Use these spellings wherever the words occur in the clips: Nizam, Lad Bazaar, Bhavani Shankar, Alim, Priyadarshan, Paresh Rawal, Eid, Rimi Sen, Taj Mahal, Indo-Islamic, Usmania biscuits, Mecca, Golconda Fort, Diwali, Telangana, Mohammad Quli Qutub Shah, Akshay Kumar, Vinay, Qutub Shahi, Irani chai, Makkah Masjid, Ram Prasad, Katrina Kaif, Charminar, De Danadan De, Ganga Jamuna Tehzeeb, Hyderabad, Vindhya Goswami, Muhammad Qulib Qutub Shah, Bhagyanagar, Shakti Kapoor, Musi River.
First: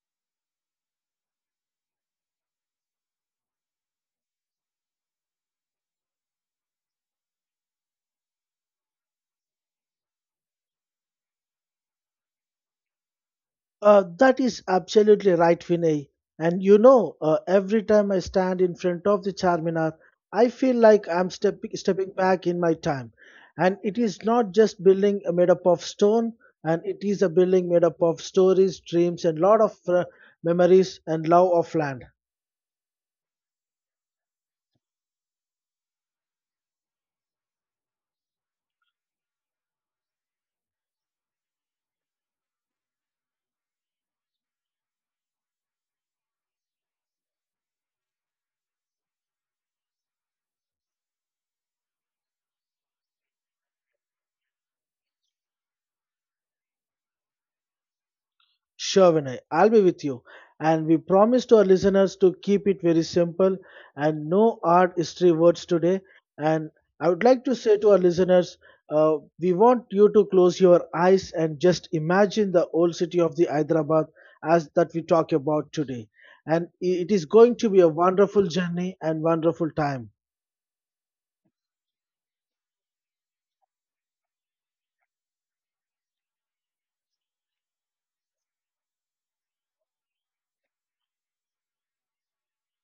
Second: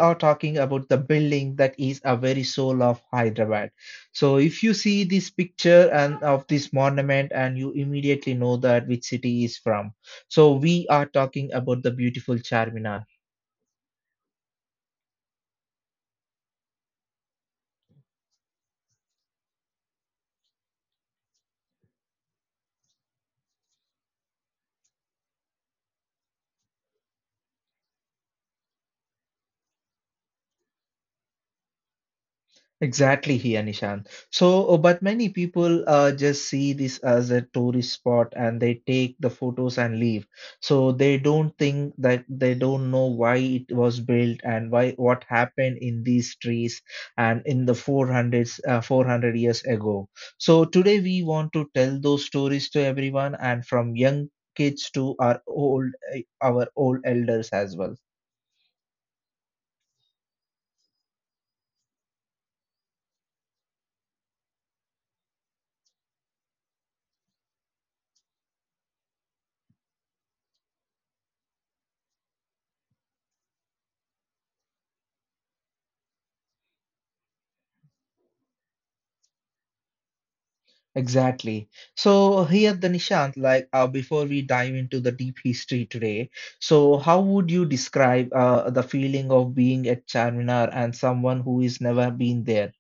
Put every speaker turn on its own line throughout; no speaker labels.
are talking about the building that is a very soul of Hyderabad. So, if you see this picture and of this monument, and you immediately know that which city is from. So, we are talking about the beautiful Charminar.
That is absolutely right, Vinay. And you know, every time I stand in front of the Charminar, I feel like I'm stepping back in my time. And it is not just building made up of stone, and it is a building made up of stories, dreams, and lot of memories and love of land.
Exactly here, Nishan. So, but many people just see this as a tourist spot and they take the photos and leave. So they don't think that they don't know why it was built and why what happened in these trees and in the 400 years ago. So today we want to tell those stories to everyone and from young kids to our our old elders as well.
Sure, Vinay, I'll be with you. And we promise to our listeners to keep it very simple and no art history words today. And I would like to say to our listeners, we want you to close your eyes and just imagine the old city of the Hyderabad as that we talk about today. And it is going to be a wonderful journey and wonderful time.
Exactly. So here, the Nishant, like before we dive into the deep history today, so how would you describe the feeling of being at Charminar and someone who is never been there?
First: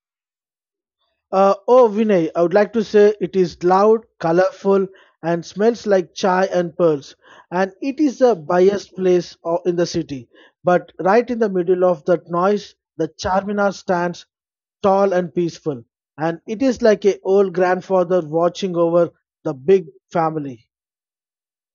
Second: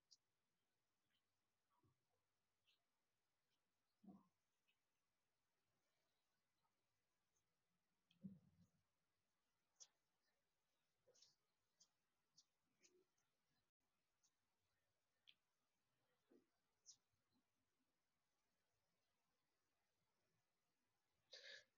Oh, Vinay, I would like to say it is loud, colorful, and smells like chai and pearls. And it is the biggest place in the city. But right in the middle of that noise, the Charminar stands tall and peaceful. And it is like a old grandfather watching over the big family.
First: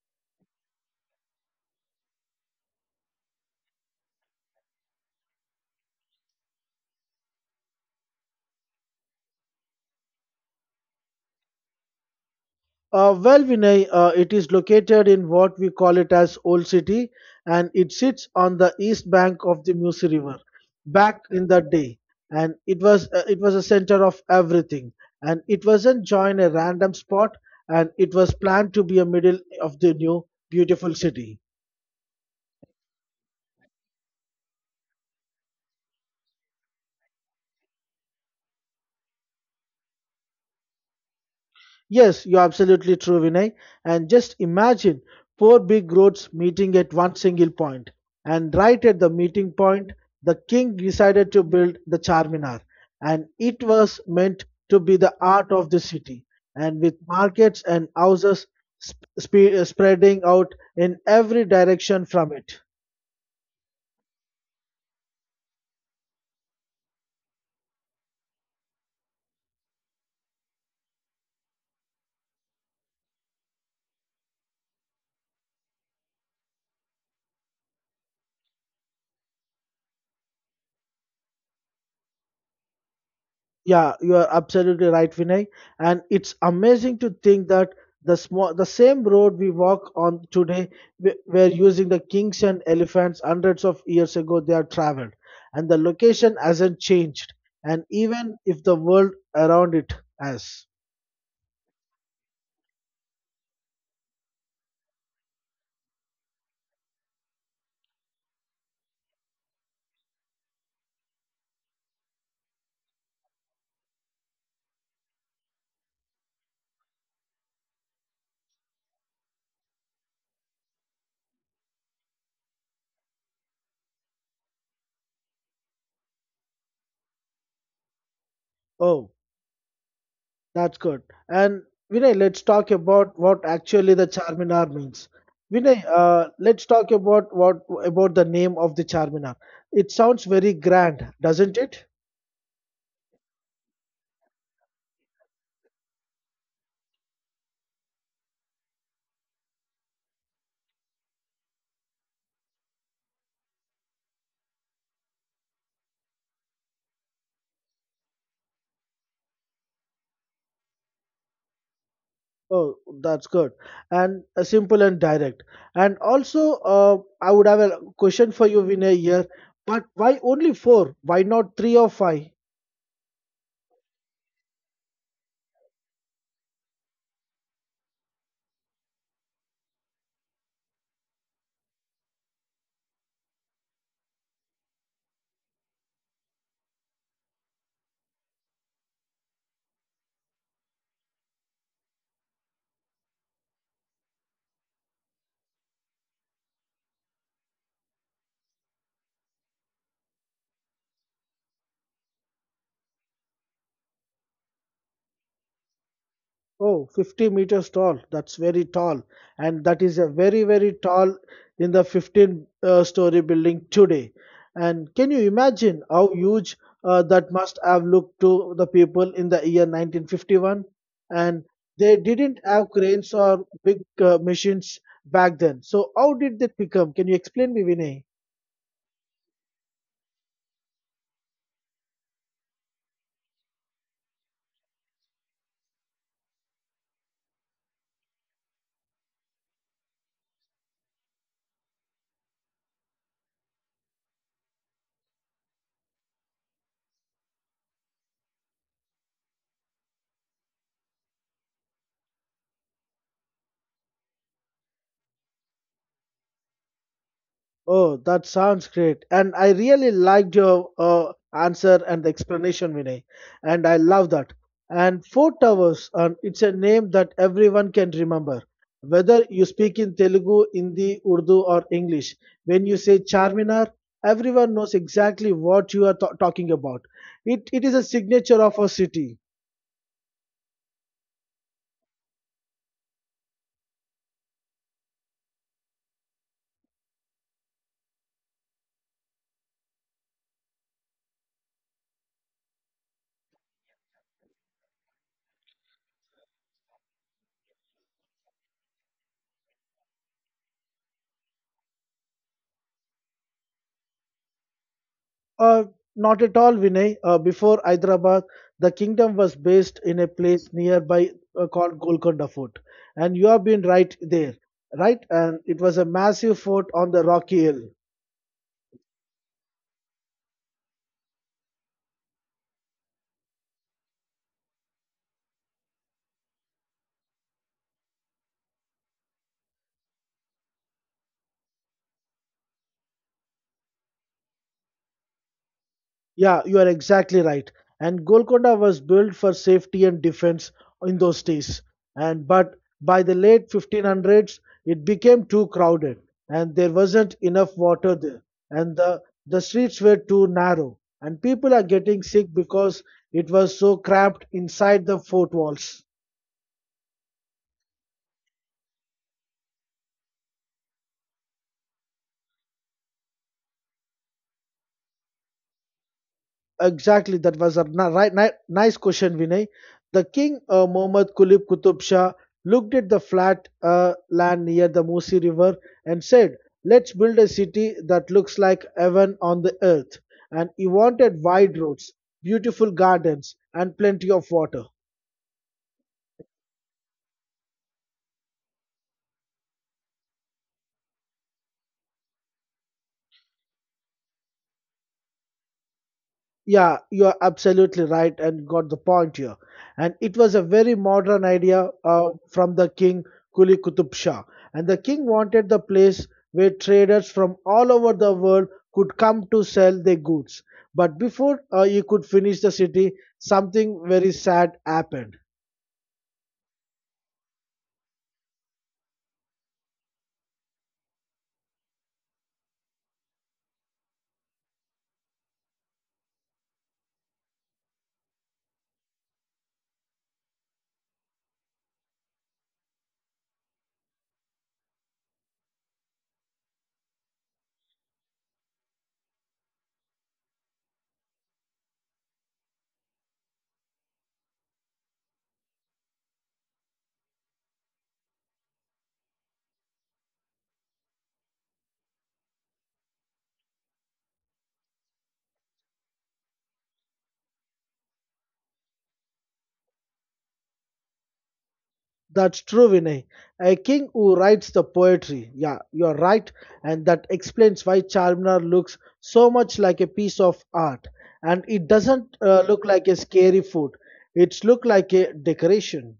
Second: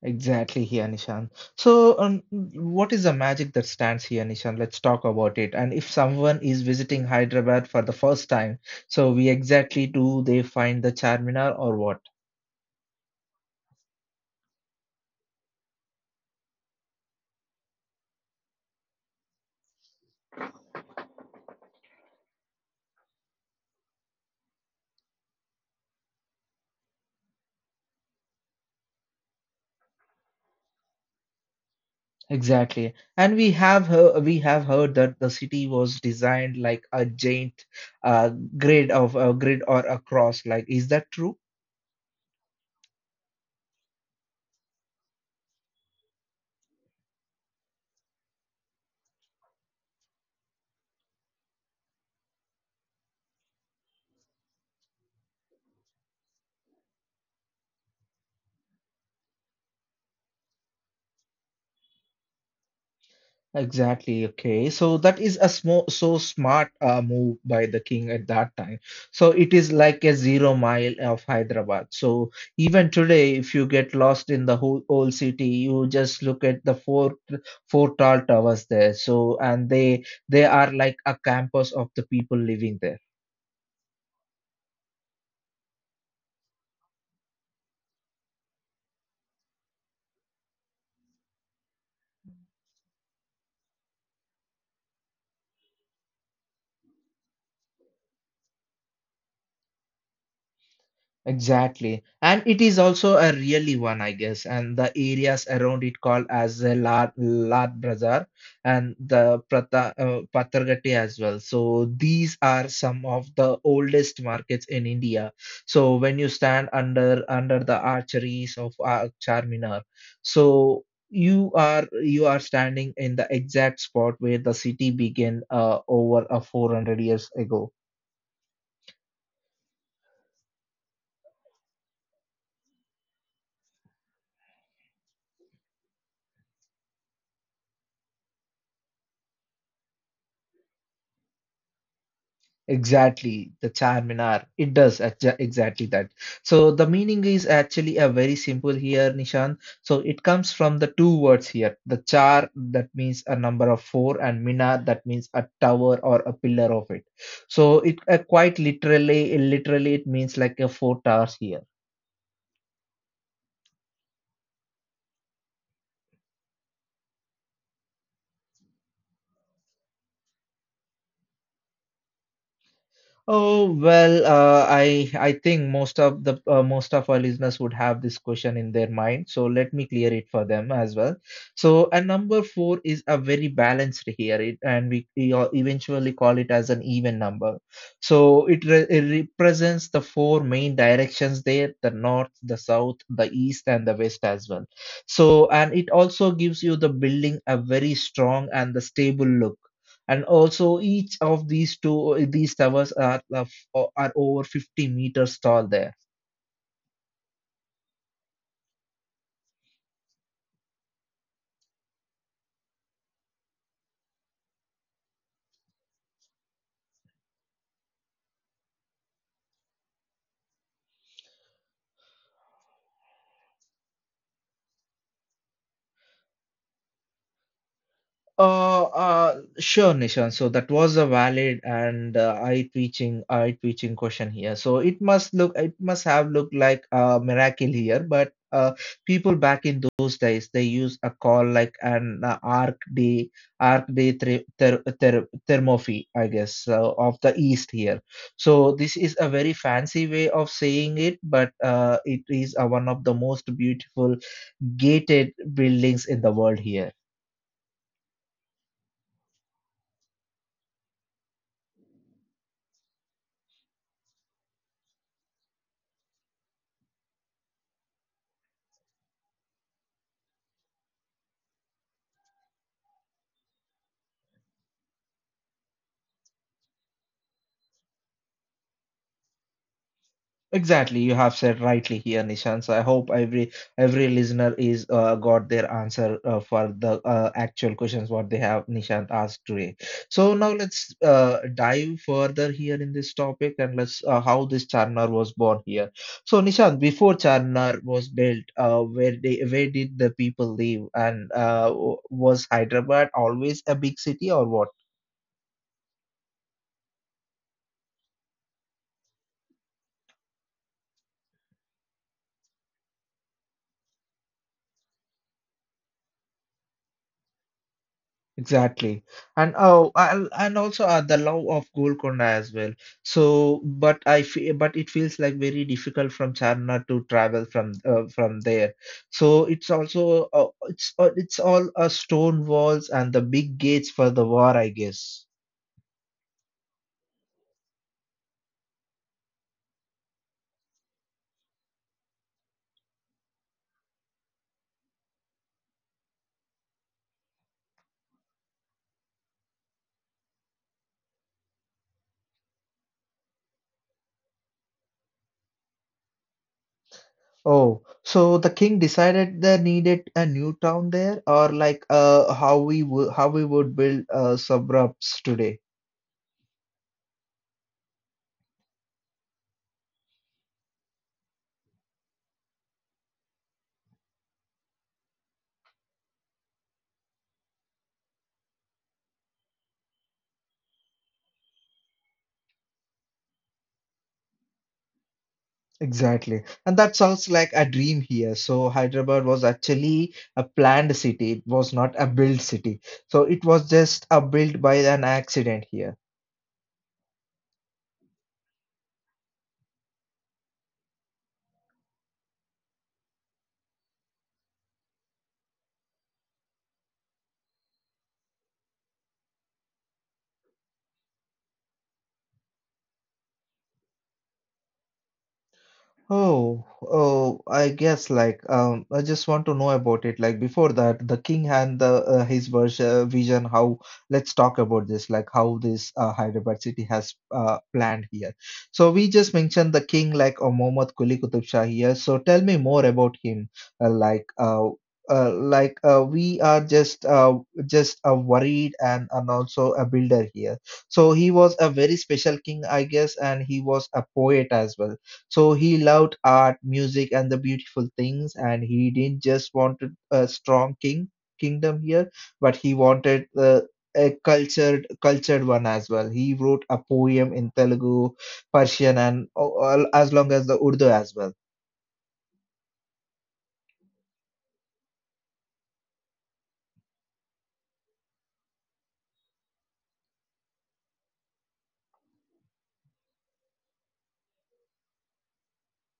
Exactly here, Nishant. So what is the magic that stands here, Nishant? Let's talk about it. And if someone is visiting Hyderabad for the first time, so we exactly do they find the Charminar or what?
Well, Vinay, it is located in what we call it as Old City, and it sits on the east bank of the Musi River. Back in the day, and it was a center of everything, and it wasn't join a random spot, and it was planned to be a middle of the new beautiful city.
Exactly. And we have heard that the city was designed like a giant uh, grid of a grid or a cross. Like, is that true?
Yes, you're absolutely true, Vinay. And just imagine four big roads meeting at one single point. And right at the meeting point, the king decided to build the Charminar. And it was meant to be the art of the city. And with markets and houses spreading out in every direction from it.
Exactly. Okay. So that is a small, so smart move by the king at that time. So it is like a zero mile of Hyderabad. So even today, if you get lost in the whole old city, you just look at the four tall towers there. So and they are like a campus of the people living there.
Yeah, you are absolutely right, Vinay. And it's amazing to think that the small, the same road we walk on today, we were using the kings and elephants hundreds of years ago. They are traveled, and the location hasn't changed. And even if the world around it has.
Exactly. And it is also a really one, I guess. And the areas around it called as the Lad Bazaar and the Patargati as well. So these are some of the oldest markets in India. So when you stand under the archeries of Charminar, so you are standing in the exact spot where the city began over a 400 years ago.
Oh. That's good. And Vinay, let's talk about what actually the Charminar means. Vinay, let's talk about what about the name of the Charminar. It sounds very grand, doesn't it?
Exactly, the Charminar. It does exactly that. So the meaning is actually a very simple here, Nishan. So it comes from the two words here. The char that means a number of four, and minar that means a tower or a pillar of it. So it literally it means like a four towers here.
Oh, that's good. And simple and direct. And also, I would have a question for you, Vinay, here. But why only four? Why not three or five?
Oh well, I think most of the most of our listeners would have this question in their mind, so let me clear it for them as well. So, and number four is a very balanced here, and we all eventually call it as an even number. So it represents the four main directions there: the north, the south, the east, and the west as well. So, and it also gives you the building a very strong and the stable look and also each of these towers are over 50 meters tall there.
Oh, 50 meters tall. That's very tall. And that is a very, very tall in the 15 story building today. And can you imagine how huge that must have looked to the people in the year 1951? And they didn't have cranes or big machines back then. So, how did that become? Can you explain me, Vinay?
Uh, uh, sure, Nishan. So that was a valid and eye-twitching question here. So it must have looked like a miracle here, but people back in those days, they use a call like an arc day thermophy, I guess, so of the East here. So this is a very fancy way of saying it, but it is one of the most beautiful gated buildings in the world here.
Oh, that sounds great. And I really liked your answer and explanation, Vinay. And I love that. And Four Towers, and it's a name that everyone can remember. Whether you speak in Telugu, Hindi, Urdu, or English, when you say Charminar, everyone knows exactly what you are talking about. It is a signature of our city.
Exactly, you have said rightly here, Nishant. So I hope every listener is got their answer for the actual questions what they have Nishant asked today. So now let's dive further here in this topic and let's how this Charnar was born here. So Nishant, before Charnar was built, where did the people live and was Hyderabad always a big city or what?
Uh, Not at all, Vinay. Before Hyderabad, the kingdom was based in a place nearby called Golconda Fort. And you have been right there, right? And it was a massive fort on the rocky hill.
Exactly. And oh, and also the love of Golconda as well. So, but it feels like very difficult from Charnar to travel from there. So it's also it's all stone walls and the big gates for the war, I guess.
Yeah, you are exactly right. And Golconda was built for safety and defense in those days. And but by the late 1500s, it became too crowded, and there wasn't enough water there, and the streets were too narrow, and people are getting sick because it was so cramped inside the fort walls.
Oh, so the king decided they needed a new town there, or like how we would build suburbs today.
Exactly, that was a nice question, Vinay. The king, Muhammad Qulib Qutub Shah, looked at the flat land near the Musi River and said, let's build a city that looks like heaven on the earth. And he wanted wide roads, beautiful gardens, and plenty of water.
Exactly. And that sounds like a dream here. So Hyderabad was actually a planned city. It was not a built city. So it was just a built by an accident here.
Yeah, you are absolutely right and got the point here. And it was a very modern idea from the king Kuli Kutub Shah. And the king wanted the place where traders from all over the world could come to sell their goods. But before he could finish the city, something very sad happened.
Oh, oh, I guess like I just want to know about it. Like before that, the king and the his version vision how let's talk about this like how this Hyderabad city has planned here. So we just mentioned the king like Mohammad Quli Qutub Shah here. So tell me more about him. Uh, like uh, like we are just Worried and also a builder here. So he was a very special king, I guess, and he was a poet as well. So he loved art, music, and the beautiful things, and he didn't just wanted a strong kingdom here, but he wanted a cultured one as well. He wrote a poem in Telugu, Persian, and all, as long as the Urdu as well.
That's true, Vinay. A king who writes the poetry. Yeah, you're right. And that explains why Charminar looks so much like a piece of art. And it doesn't look like a scary food. It's look like a decoration.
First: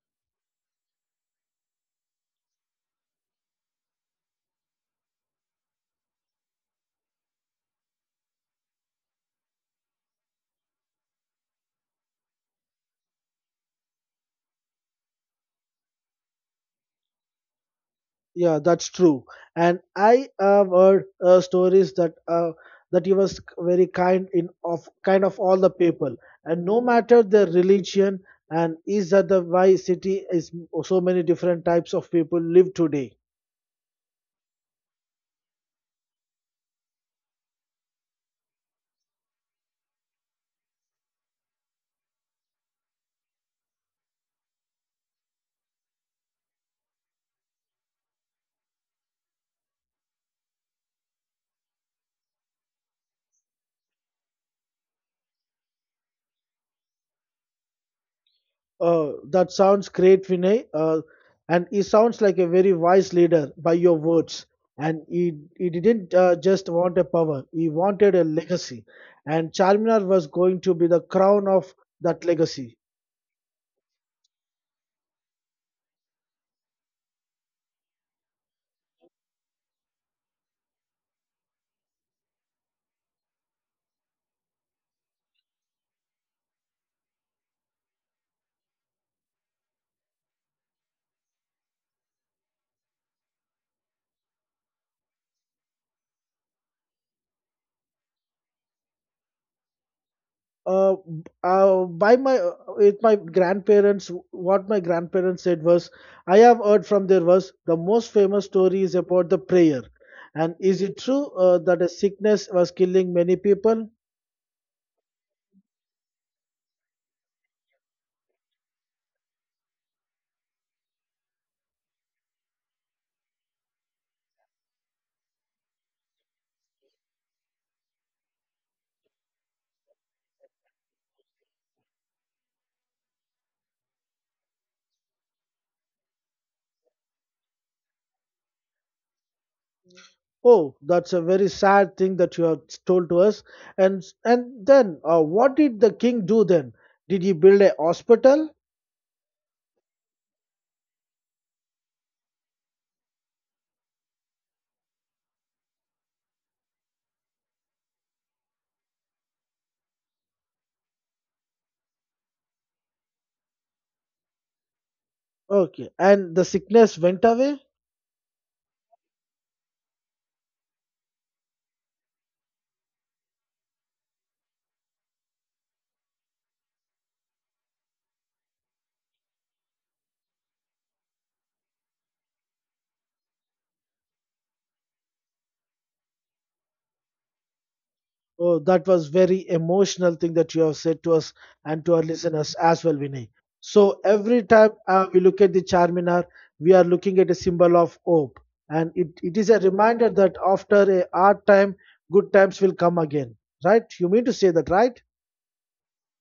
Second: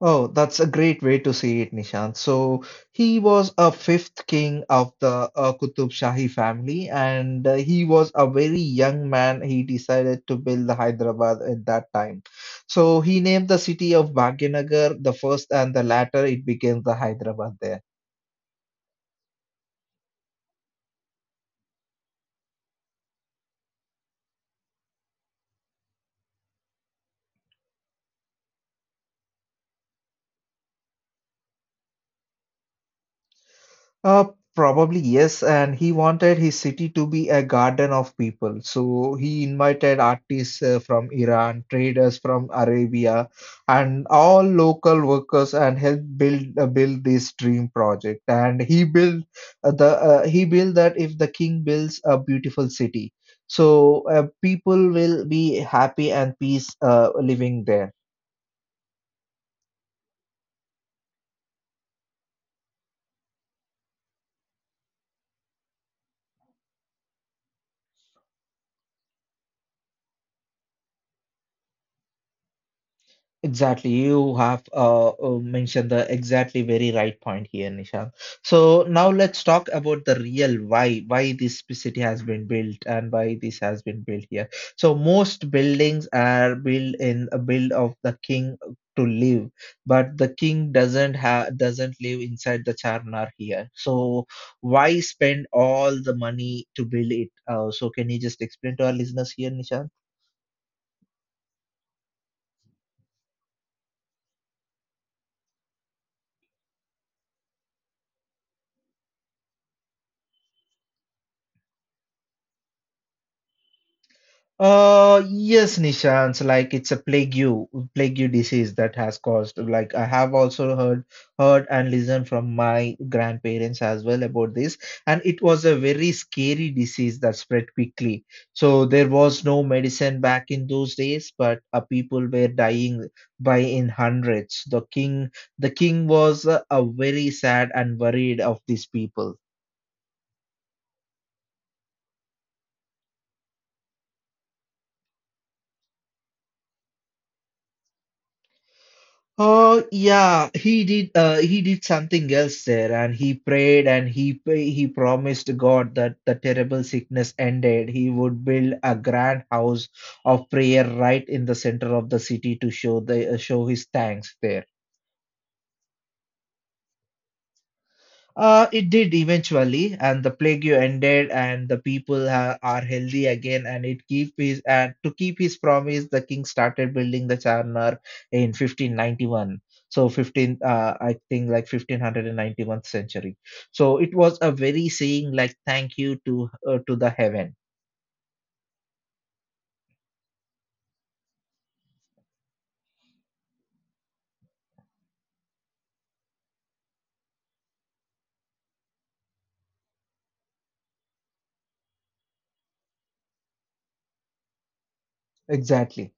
Oh, that's a great way to see it, Nishant. So he was a fifth king of the Qutub Shahi family, and he was a very young man. He decided to build the Hyderabad at that time. So he named the city of Bhagyanagar the first, and the latter it became the Hyderabad there.
Yeah, that's true. And I have heard stories that that he was very kind in of kind of all the people. And no matter their religion, and is that the why city is so many different types of people live today.
Uh, Probably yes, and he wanted his city to be a garden of people. So he invited artists from Iran, traders from Arabia, and all local workers, and helped build this dream project. And he built that if the king builds a beautiful city, so people will be happy and peace living there.
That sounds great, Vinay. And he sounds like a very wise leader by your words. And he didn't just want a power, he wanted a legacy. And Charminar was going to be the crown of that legacy.
Exactly, you have mentioned the exactly very right point here, Nishant. So now let's talk about the real why this city has been built and why this has been built here. So most buildings are built in a build of the king to live, but the king doesn't live inside the charnar here. So why spend all the money to build it? So can you just explain to our listeners here, Nishant?
B- by my With my grandparents, what my grandparents said was, I have heard from there was the most famous story is about the prayer. And is it true that a sickness was killing many people?
Yes, Nishant. Like it's a plague you disease that has caused. Like I have also heard and listened from my grandparents as well about this, and it was a very scary disease that spread quickly. So there was no medicine back in those days, but people were dying by in hundreds. The king was very sad and worried of these people.
Oh, that's a very sad thing that you have told to us. And then, what did the king do then? Did he build a hospital?
Oh yeah, he did. He did something else there, and he prayed and he pray- he promised God that the terrible sickness ended. He would build a grand house of prayer right in the center of the city to show the show his thanks there.
Okay, and the sickness went away.
It did eventually, and the plague ended, and the people are healthy again. And it keep his and to keep his promise, the king started building the Charnar in 1591. So I think like 1591st century. So it was a very saying like thank you to the heaven.
Oh, that was very emotional thing that you have said to us and to our listeners as well, Vinay. So every time we look at the Charminar, we are looking at a symbol of hope, and it is a reminder that after a hard time, good times will come again. Right? You mean to say that, right?
Exactly,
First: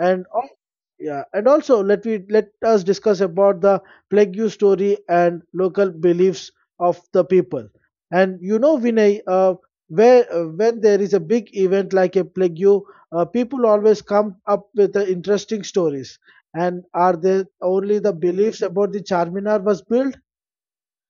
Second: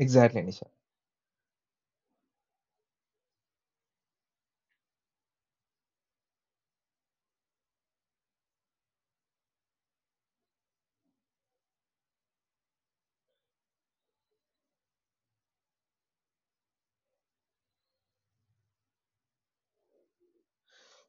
and al-
Nisha.
Yeah, and also let me let us discuss about the plague you story and local beliefs of the people. And you know Vinay, where when there is a big event like a plague you, people always come up with interesting stories and are there only the beliefs about the Charminar was built.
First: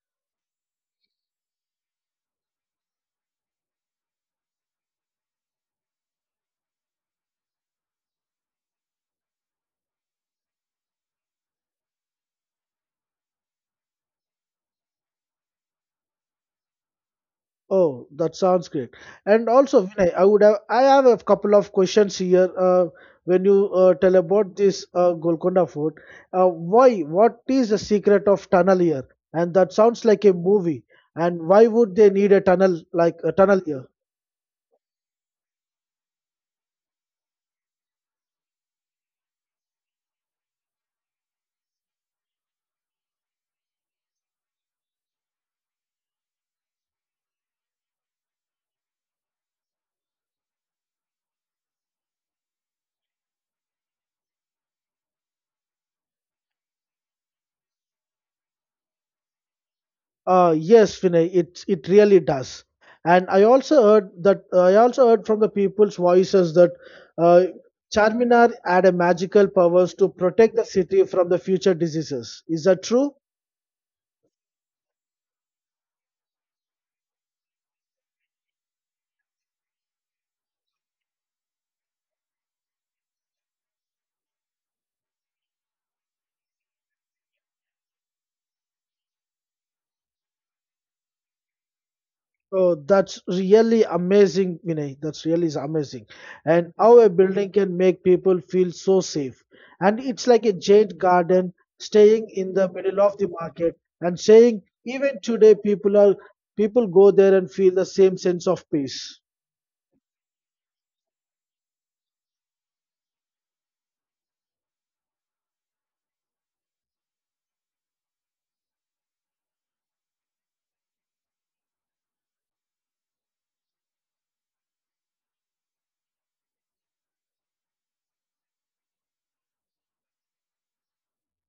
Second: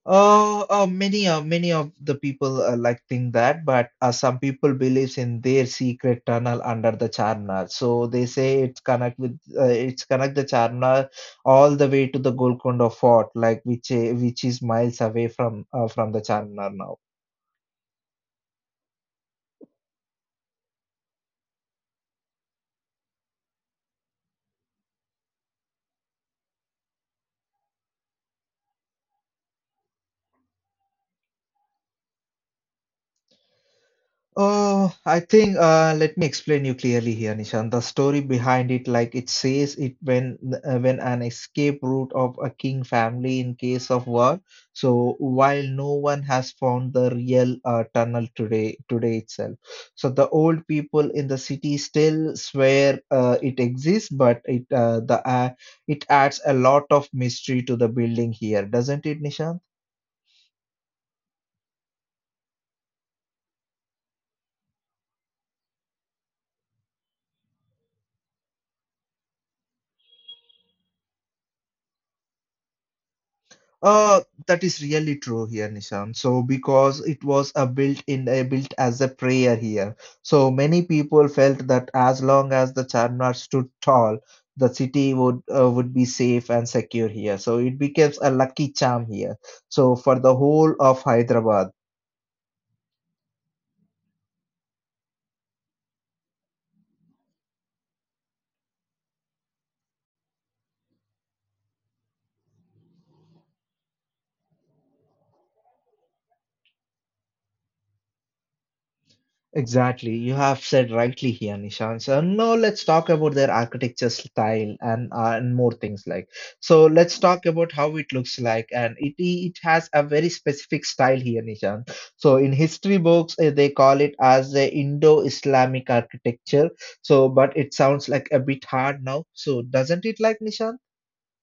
Many of the people like think that, but some people believes in their secret tunnel under the Charnar. So they say it's connect the Charnar all the way to the Golconda Fort, like which is miles away from the Charnar now.
Oh, that sounds great. And also, Vinay, I have a couple of questions here. When you tell about this Golconda Fort, why? What is the secret of tunnel here? And that sounds like a movie. And why would they need a tunnel like a tunnel here?
Oh, I think let me explain you clearly here, Nishan. The story behind it, like it says, it when an escape route of a king family in case of war. So while no one has found the real today itself. So the old people in the city still swear it exists, but it adds a lot of mystery to the building here, doesn't it, Nishan?
Yes, Vinay, it really does. And I also heard that I also heard from the people's voices that uh, Charminar had a magical powers to protect the city from the future diseases. Is that true?
Uh, that is really true here, Nishan. So because it was a built in a built as a prayer here. So many people felt that as long as the Charminar stood tall, the city would be safe and secure here. So it becomes a lucky charm here. So for the whole of Hyderabad.
Oh, that's really amazing, Vinay. That's really is amazing. And how a building can make people feel so safe. And it's like a giant garden staying in the middle of the market and saying even today people go there and feel the same sense of peace.
Exactly. You have said rightly here, Nishant. So now let's talk about their architecture style and more things like. So let's talk about how it looks like, and it has a very specific style here, Nishant. So in history books, they call it as the Indo-Islamic architecture. So, but it sounds like a bit hard now. So doesn't it, like Nishant?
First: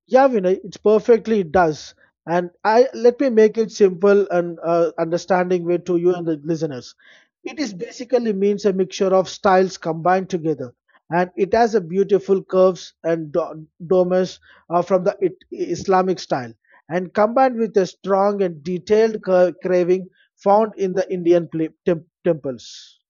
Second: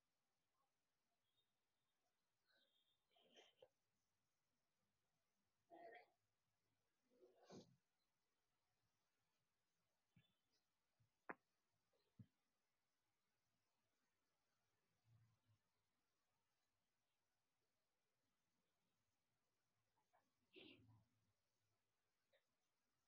Yeah, Vinay, it's perfectly it does. And I let me make it simple and understanding way to you and the listeners. It is basically means a mixture of styles combined together, and it has a beautiful curves and domes from the Islamic style, and combined with a strong and detailed craving found in the Indian temples.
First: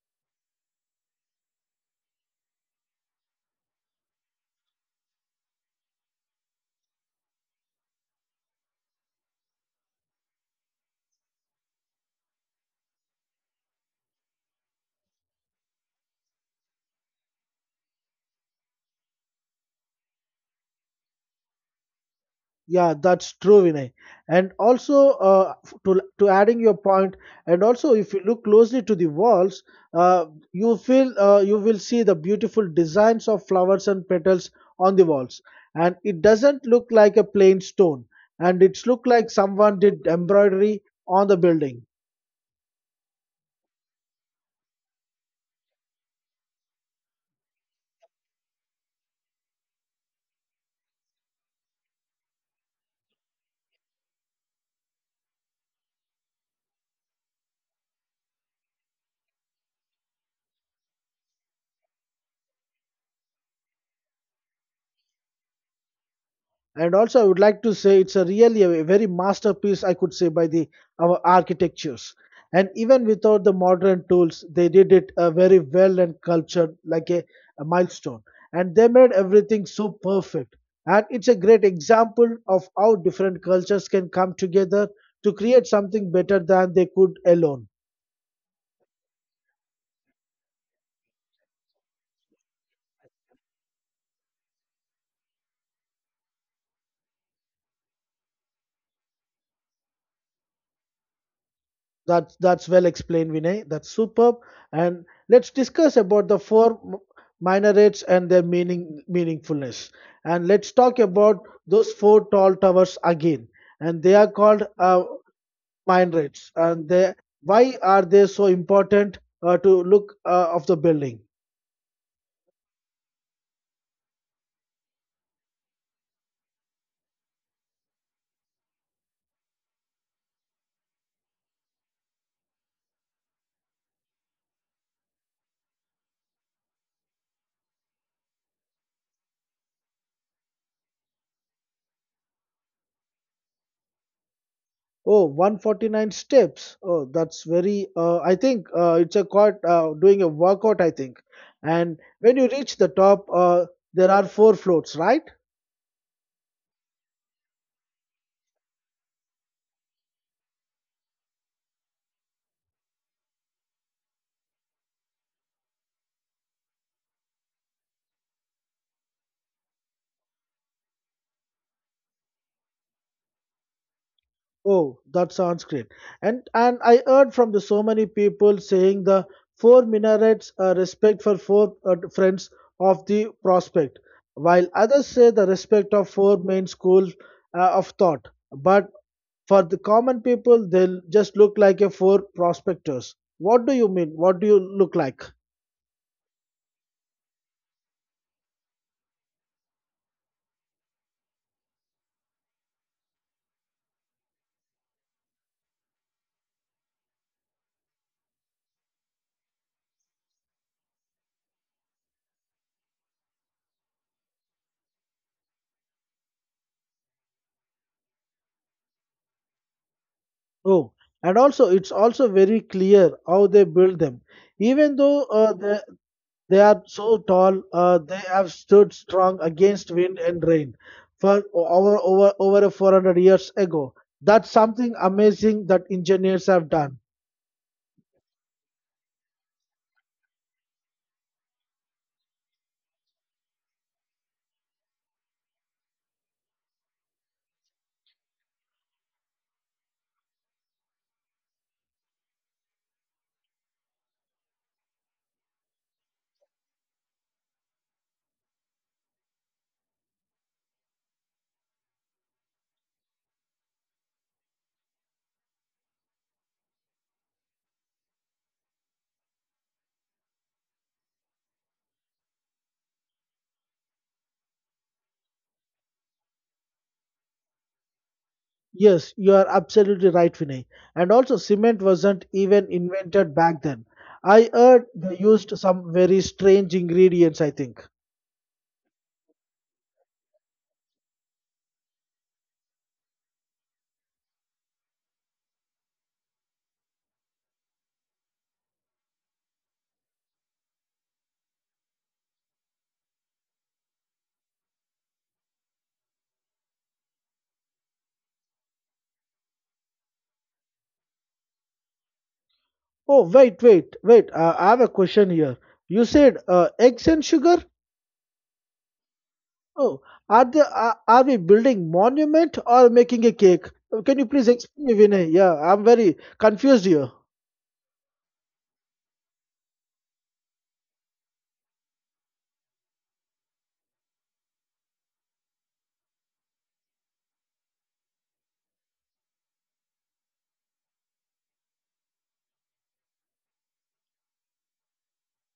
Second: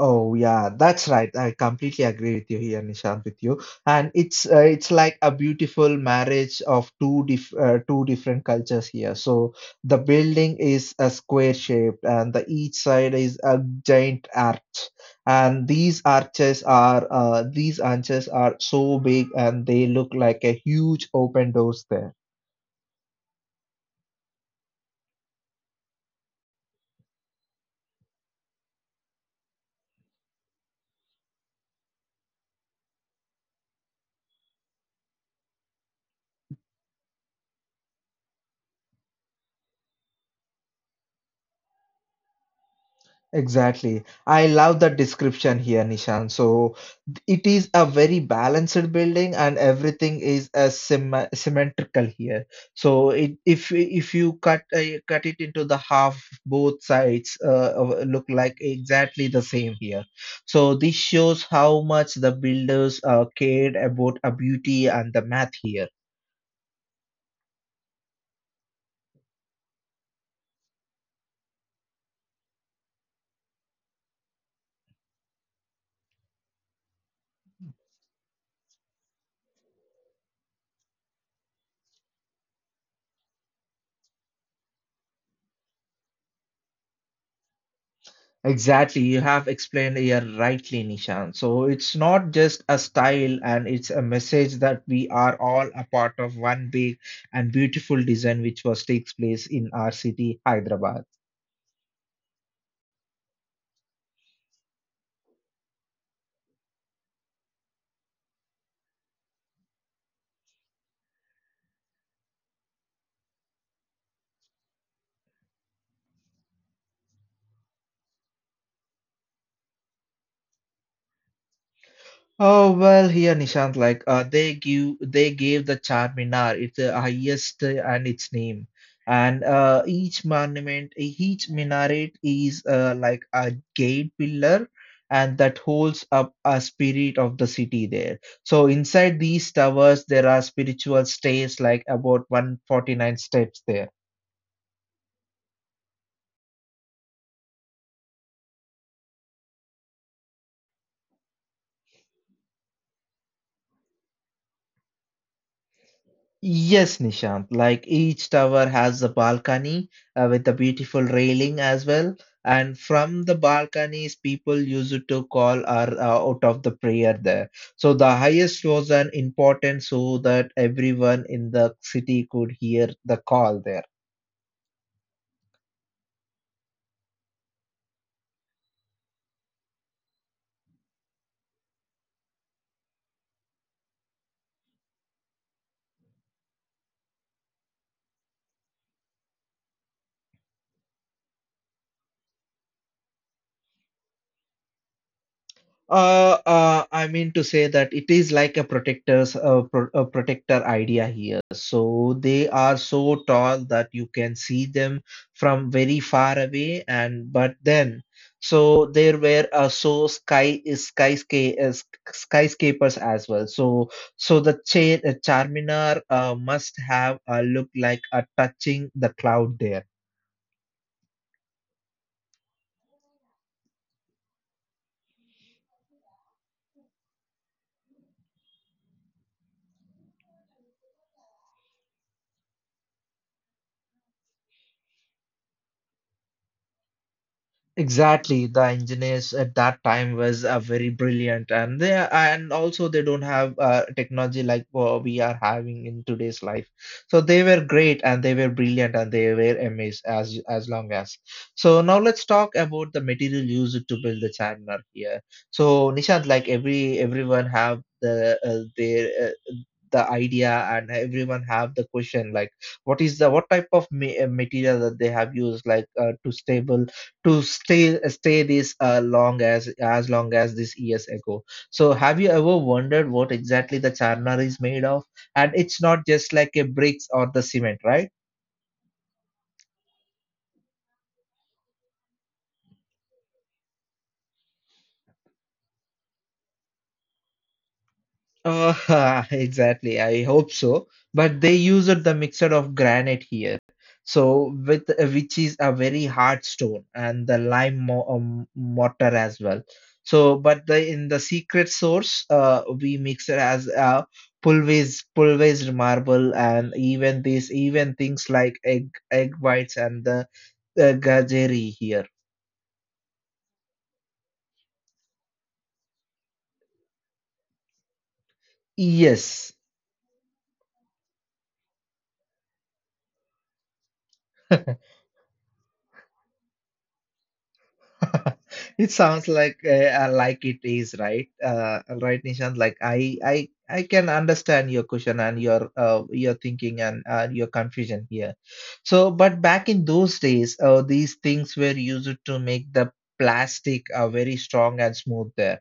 Oh yeah, that's right. I completely agree with you here, Nishant, with you. And it's like a beautiful marriage of two different cultures here. So the building is a square shape, and the each side is a giant arch. And these arches are so big, and they look like a huge open doors there.
Yeah, that's true, Vinay. And also, to adding your point, and also if you look closely to the walls, uh, you will see the beautiful designs of flowers and petals on the walls, and it doesn't look like a plain stone, and it's look like someone did embroidery on the building.
Exactly. I love the description here, Nishan. So it is a very balanced building and everything is a symmetrical here, so it, if you cut it into the half, both sides look like exactly the same here. So this shows how much the builders cared about a beauty and the math here.
And also, I would like to say it's a really a very masterpiece, I could say, by the our architectures. And even without the modern tools, they did it very well and cultured, like a milestone. And they made everything so perfect. And it's a great example of how different cultures can come together to create something better than they could alone.
Exactly, you have explained here rightly, Nishan. So it's not just a style, and it's a message that we are all a part of one big and beautiful design which was takes place in our city, Hyderabad.
That's well explained, Vinay. That's superb. And let's discuss about the four minarets and their meaningfulness. And let's talk about those four tall towers again. And they are called minarets. And they why are they so important to look of the building?
Oh well, here Nishant, they gave the Charminar its highest and its name, and each monument, each minaret is like a gate pillar, and that holds up a spirit of the city there. So inside these towers, there are spiritual stays, like about 149 steps there.
Oh, 149 steps. Oh, that's very. I think it's a quite doing a workout. I think. And when you reach the top, there are four floors, right?
Yes, Nishant. Like each tower has a balcony with a beautiful railing as well. And from the balconies, people used to call or out of the prayer there. So the highest was an important so that everyone in the city could hear the call there.
Oh, that sounds great. And I heard from the so many people saying the four minarets respect for four friends of the prospect, while others say the respect of four main schools of thought. But for the common people, they'll just look like a four prospectors. What do you mean? What do you look like?
I mean to say that it is like a pro a protector idea here. So they are so tall that you can see them from very far away, and but then so there were so skyscrapers as well. So so the cha Charminar must have a look like a touching the cloud there.
Oh, and also it's also very clear how they build them. Even though they are so tall, they have stood strong against wind and rain for over 400 years ago. That's something amazing that engineers have done.
Exactly, the engineers at that time was very brilliant, and they and also they don't have technology like what we are having in today's life. So they were great and they were brilliant and they were amazed as long as. So now let's talk about the material used to build the charminar here. So Nishant, like everyone have the idea, and everyone have the question like what is the what type of material that they have used, like to stable to stay this long as long as this years ago. So have you ever wondered what exactly the charnar is made of, and it's not just like a bricks or the cement, right?
Yes, you are absolutely right, Vinay. And also, cement wasn't even invented back then. I heard they used some very strange ingredients, I think.
Exactly. I hope so. But they used the mixture of granite here, so with which is a very hard stone, and the lime mo mortar as well. So, but the in the secret source, we mix it as pulverized marble, and even this, even things like egg whites and the gajeri here.
Oh, wait. I have a question here. You said eggs and sugar?
Yes.
Oh, are we building monument or making a cake? Can you please explain me, Vinay? Yeah, I'm very confused here.
It sounds like it is, right? Right, Nishant. Like I can understand your question and your thinking and your confusion here. So, but back in those days, these things were used to make the plastic very strong and smooth there,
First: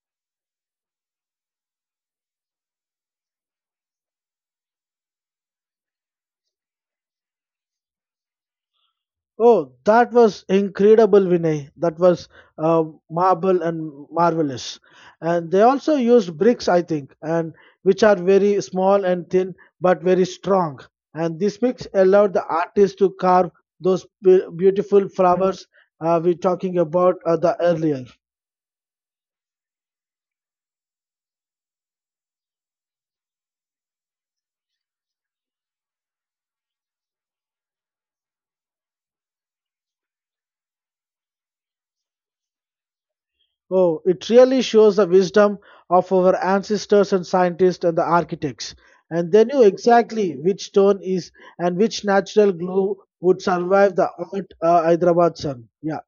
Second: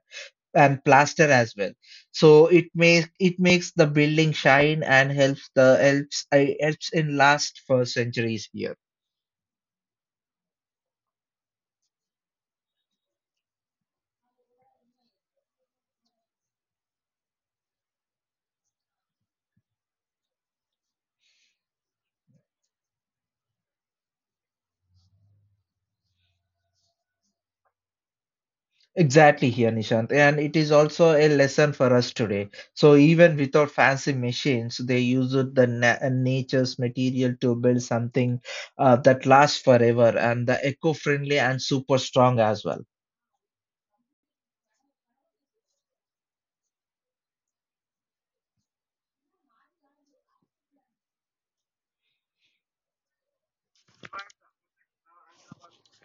and plaster as well. So it makes the building shine and helps the helps in last for centuries here.
Oh, that was incredible, Vinay. That was uh, marble and marvelous. And they also used bricks, I think, and which are very small and thin, but very strong. And this mix allowed the artist to carve those beautiful flowers we're talking about the earlier.
Exactly here, Nishant. And it is also a lesson for us today. So even without fancy machines, they use it the nature's material to build something that lasts forever and the eco-friendly and super strong as well.
Oh, it really shows the wisdom of our ancestors and scientists and the architects. And they knew exactly which stone is and which natural glue would survive the hot Hyderabad sun. Yeah,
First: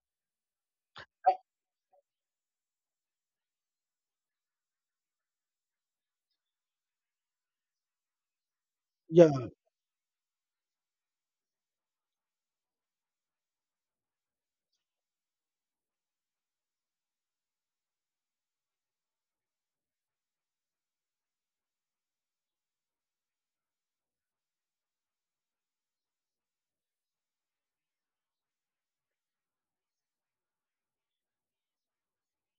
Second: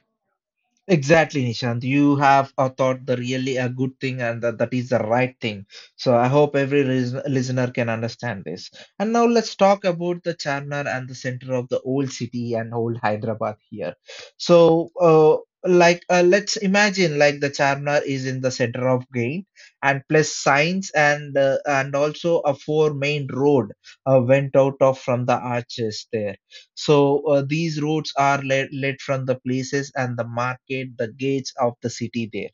Exactly, Nishant. You have thought the really a good thing, and that is the right thing. So I hope every listener can understand this. And now
yeah.
let's talk about the Charminar and the center of the old city and old Hyderabad here. So, let's imagine like the Charminar is in the center of Gain and plus signs and also a four main road went out of from the arches there. So these roads are led from the places and the market, the gates of the city there.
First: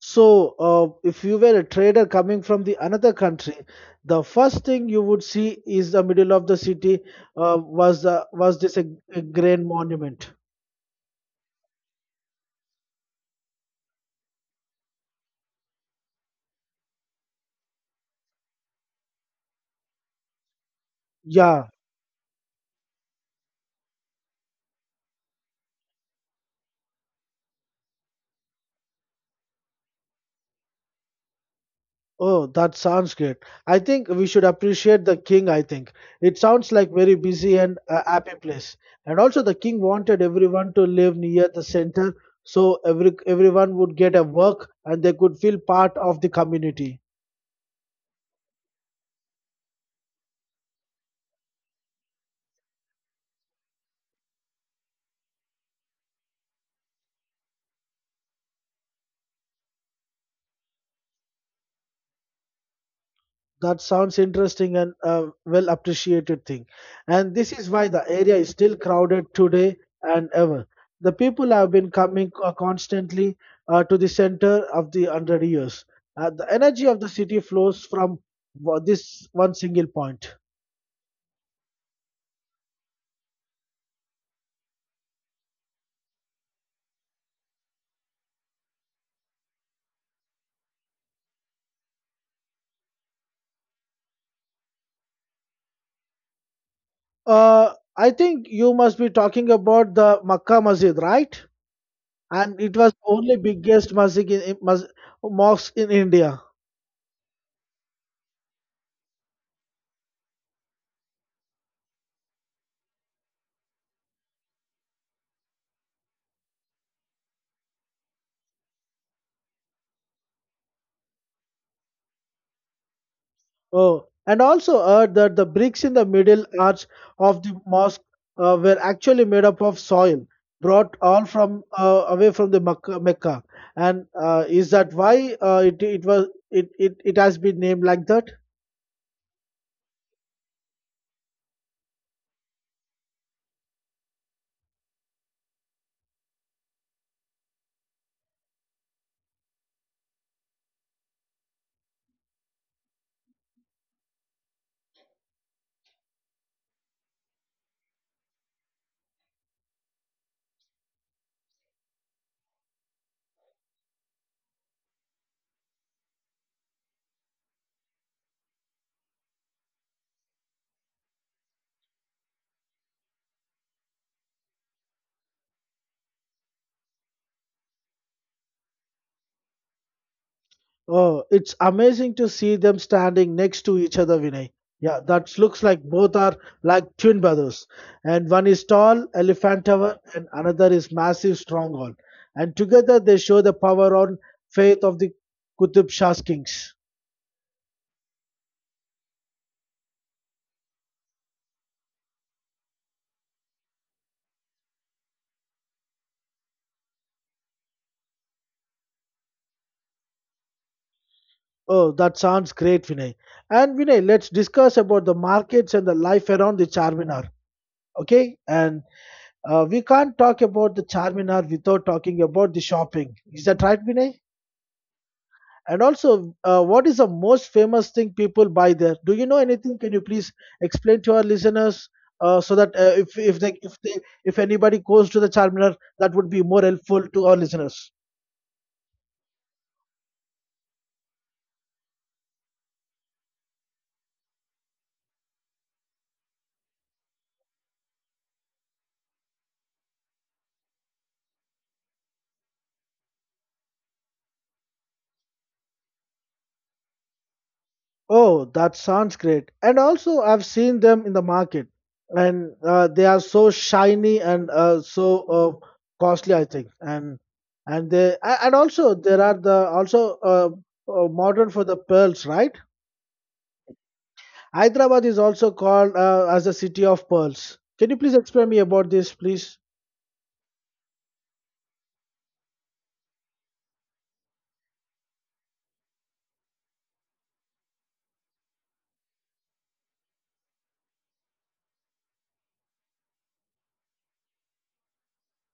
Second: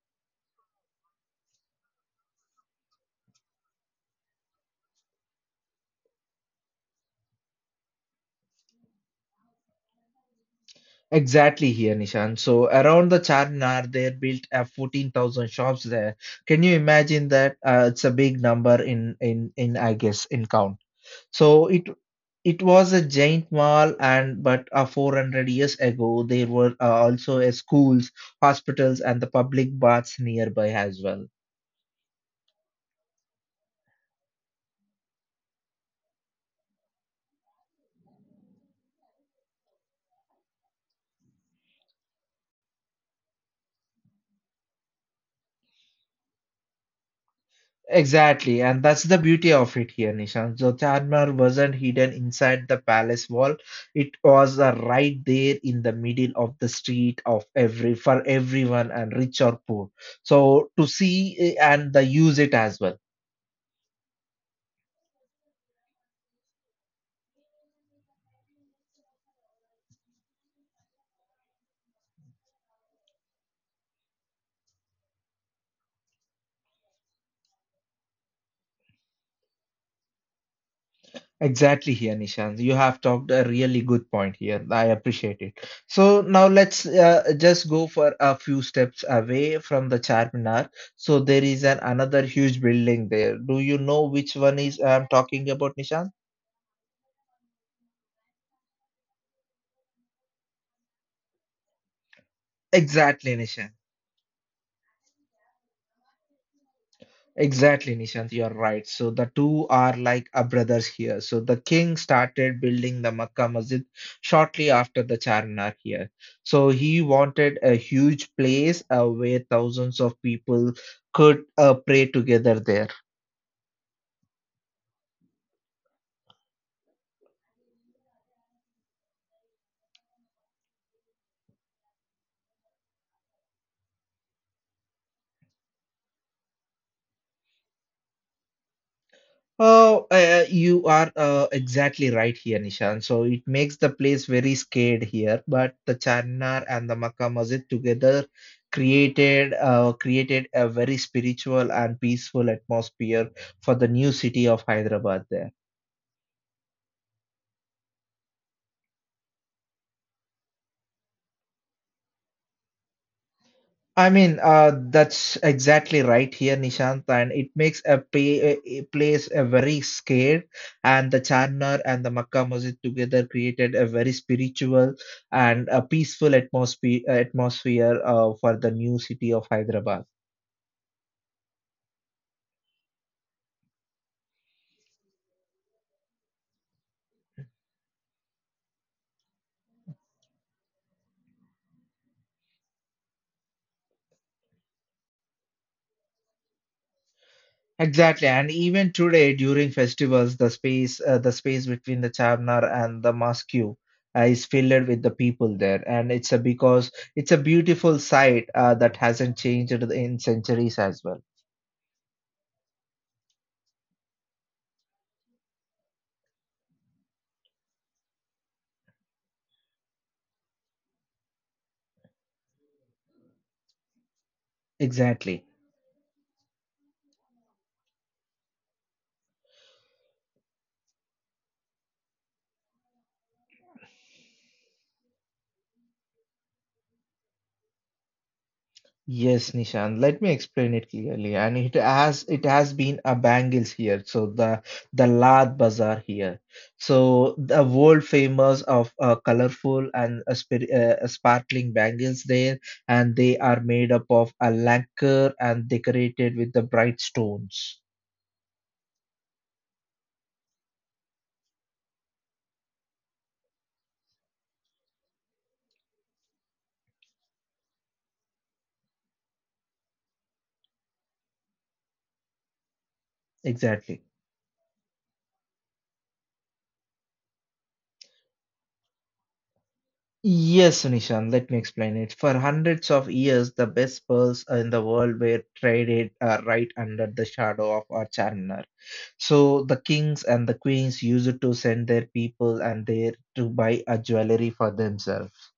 So, if you were a trader coming from the another country, the first thing you would see is the middle of the city was this a grain monument.
Exactly here, Nishan. So around the Charminar, they built 14,000 shops there. Can you imagine that? It's a big number in, I guess, in count.
Yeah.
So it was a giant mall, and but 400 years ago there were also a schools, hospitals and the public baths nearby as well.
Oh, that sounds great. I think we should appreciate the king, I think. It sounds like very busy and a happy place. And also the king wanted everyone to live near the center so everyone would get a work and they could feel part of the community.
Exactly, and that's the beauty of it here, Nishan. Jyotirmar wasn't hidden inside the palace wall. It was right there in the middle of the street of every for everyone and rich or poor. So to see and the use it as well.
That sounds interesting and a well appreciated thing. And this is why the area is still crowded today and ever. The people have been coming constantly to the center of the 100 years. The energy of the city flows from this one single point.
Exactly here, Nishant. You have talked a really good point here. I appreciate it. So now let's just go for a few steps away from the Charminar. So there is an another huge building there. Do you know which one is I'm talking about, Nishant?
I think you must be talking about the Makkah Masjid, right? And it was the
Exactly,
only
Nishant.
biggest masjid, mosque in India.
Exactly, Nishant, you're right. So the two are like a brothers here. So the king started building the Makkah Masjid shortly after the Charminar here. So he wanted a huge place where thousands of people could pray together there.
Oh, and also heard that the bricks in the middle arch of the mosque were actually made up of soil brought all from away from the Mecca. And is that why it it was it, it it has been named like that?
Oh, you are exactly right here, Nishan. So it makes the place very scared here. But the Charminar and the Makkah Masjid together created a very spiritual and peaceful atmosphere for the new city of Hyderabad there. I mean, that's exactly right here, Nishant, and it makes a, pay, a place a very scared, and the Charnar and the Makkah Masjid together created a very spiritual and a peaceful atmosphere for the new city of Hyderabad.
Oh, it's amazing to see them standing next to each other, Vinay. Yeah, that looks like both are like twin brothers. And one is tall, elephant tower, and another is massive, stronghold. And together they show the power on faith of the Qutub Shah's kings.
Exactly, and even today during festivals, the space between the Charnar and the mosque is filled with the people there, and it's a because it's a beautiful sight that hasn't changed in centuries as well.
Oh, that sounds great, Vinay. And Vinay, let's discuss about the markets and the life around the Charminar. Okay? And we can't talk about the Charminar without talking about the shopping. Is that right, Vinay?
Exactly.
And also, what is the most famous thing people buy there? Do you know anything? Can you please explain to our listeners so that if they if they if anybody goes to the Charminar, that would be more helpful to our listeners.
Yes, Nishan. Let me explain it clearly. And it has been a bangles here. So the Lad Bazaar here. So the world famous of colorful and sparkling bangles there, and they are made up of a lacquer and decorated with the bright stones.
Oh, that sounds great. And also, I've seen them in the market, and they are so shiny and so uh, costly, I think. And also there are the also modern for the pearls, right?
Exactly.
Hyderabad is also called as the city of pearls. Can you please explain me about this, please?
Yes, Nishan, let me explain it. For hundreds of years, the best pearls in the world were traded right under the shadow of our Charminar. So the kings and the queens used to send their people and there to buy a jewelry for themselves.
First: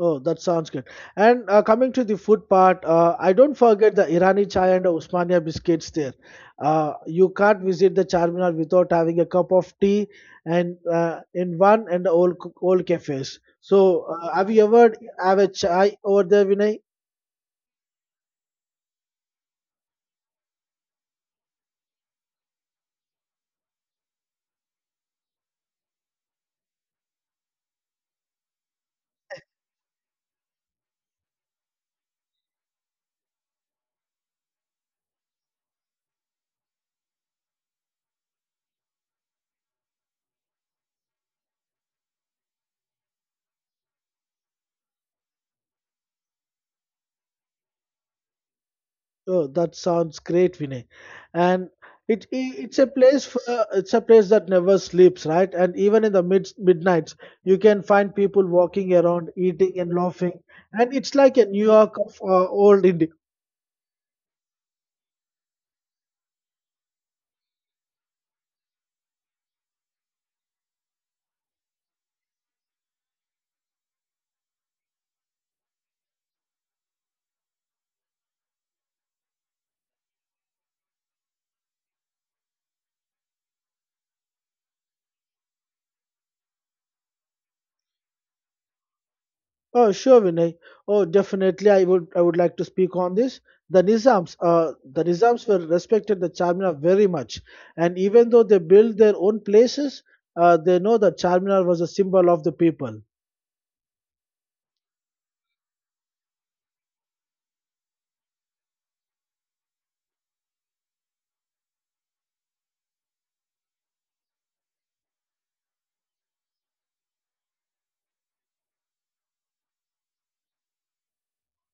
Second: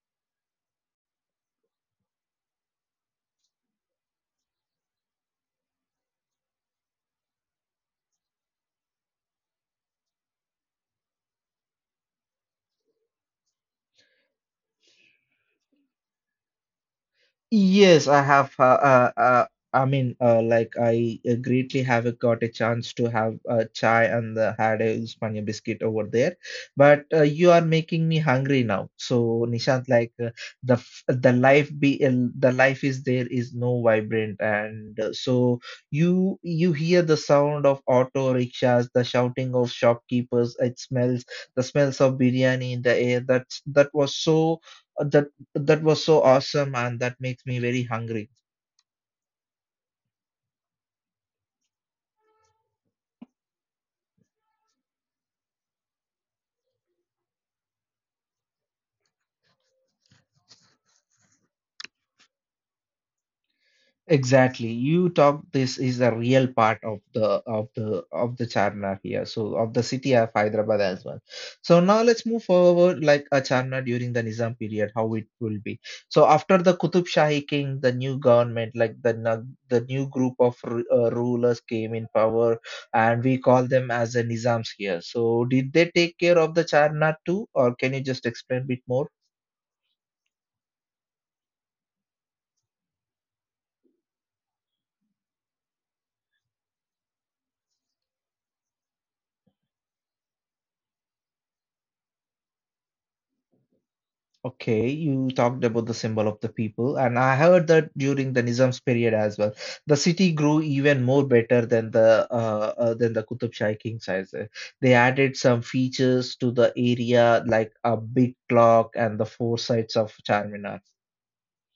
Oh, that sounds good. And coming to the food part, I don't forget the Irani chai and the Usmania biscuits there. You can't visit the Charminar without having a cup of tea and in one and the old cafes. So, have you ever have a chai over there, Vinay?
Yes, I have. I mean, like I greatly have got a chance to have chai and had a Uspania biscuit over there. But you are making me hungry now. So Nishant, the life is there is no vibrant, and so you hear the sound of auto rickshaws, the shouting of shopkeepers. It smells the smells of biryani in the air. That that was so. That was so awesome, and that makes me very hungry.
Oh, that sounds great, Vinay. And it's a place for it's a place that never sleeps, right? And even in the midnights, you can find people walking around, eating and laughing. And it's like a New York of old India.
Exactly, you talk. This is a real part of the of the of the Charnar here, so of the city of Hyderabad as well. So now let's move forward, like a Charnar during the Nizam period, how it will be. So after the Qutub Shahi king, the new government, like the new group of rulers came in power, and we call them as the Nizams here. So did they take care of the Charnar too, or can you just explain a bit more?
Oh, sure, Vinay. Oh, definitely. I would like to speak on this. The Nizams were respected the Charminar very much, and even though they built their own places, they know that Charminar was a symbol of the people.
Okay, you talked about the symbol of the people, and I heard that during the Nizam's period as well, the city grew even more better than the Qutub Shahi kings. As well. They added some features to the area, like a big clock and the four sides of Charminar.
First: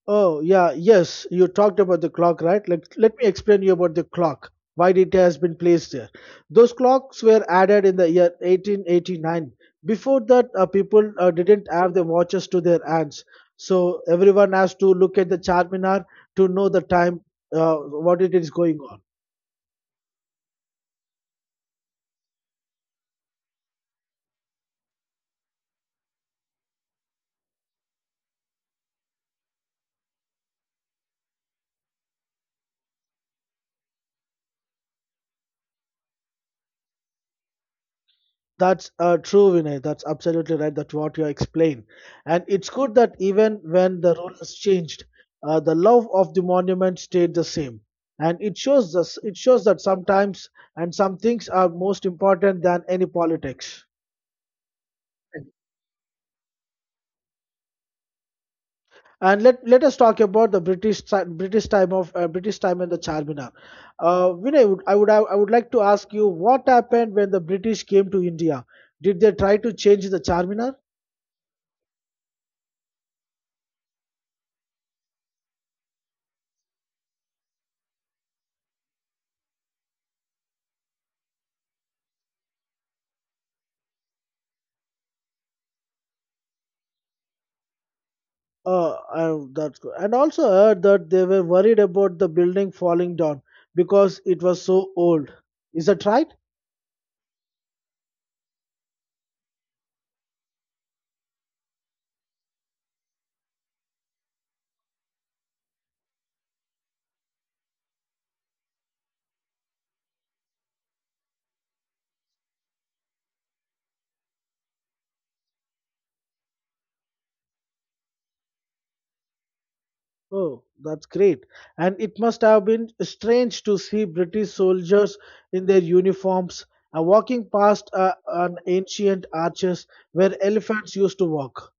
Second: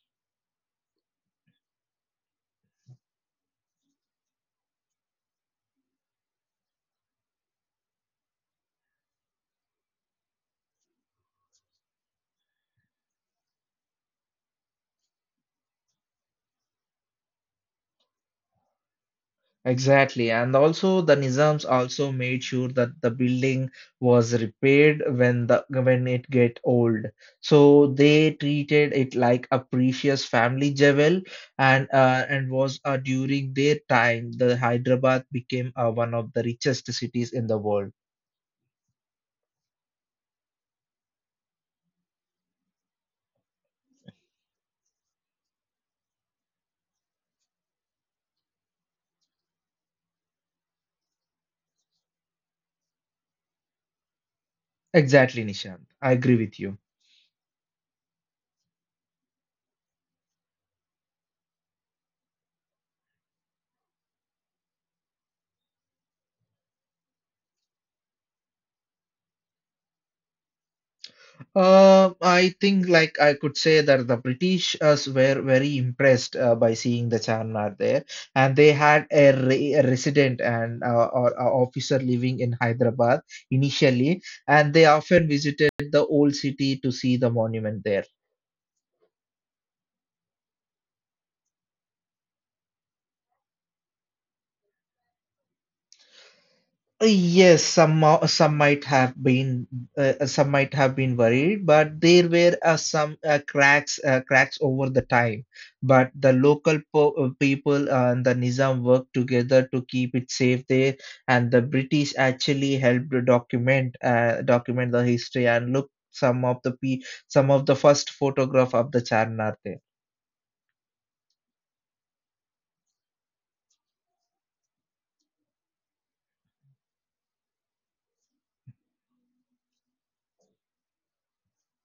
Oh, yeah, yes, you talked about the clock, right? Let me explain you about the clock, why it has been placed there. Those clocks were added in the year 1889. Before that, people didn't have the watches to their hands. So everyone has to look at the Charminar to know the time, what it is going on.
Exactly, and also the Nizams also made sure that the building was repaired when the when it get old. So they treated it like a precious family jewel, and was during their time the Hyderabad became one of the richest cities in the world.
That's true, Vinay. That's absolutely right. That's what you explain, and it's good that even when the rule has changed, the love of the monument stayed the same, and it shows us. It shows that sometimes and some things are most important than any politics.
Exactly, Nishant. I agree with you.
And let us talk about the British ti- British time of British time and the Charminar. Vinay, would- I would I would like to ask you what happened when the British came to India? Did they try to change the Charminar?
I think like I could say that the British were very impressed by seeing the Charminar there, and they had a resident and or officer living in Hyderabad initially, and they often visited the old city to see the monument there.
That's good. And also heard that they were worried about the building falling down because it was so old. Is that right?
Yes, some might have been some might have been worried, but there were some cracks cracks over the time. But the people and the Nizam worked together to keep it safe there, and the British actually helped to document the history and look some of the pe- some of the first photograph of the Charnar there.
Oh, that's great. And it must have been strange to see British soldiers in their uniforms walking past an ancient arches where elephants used to walk,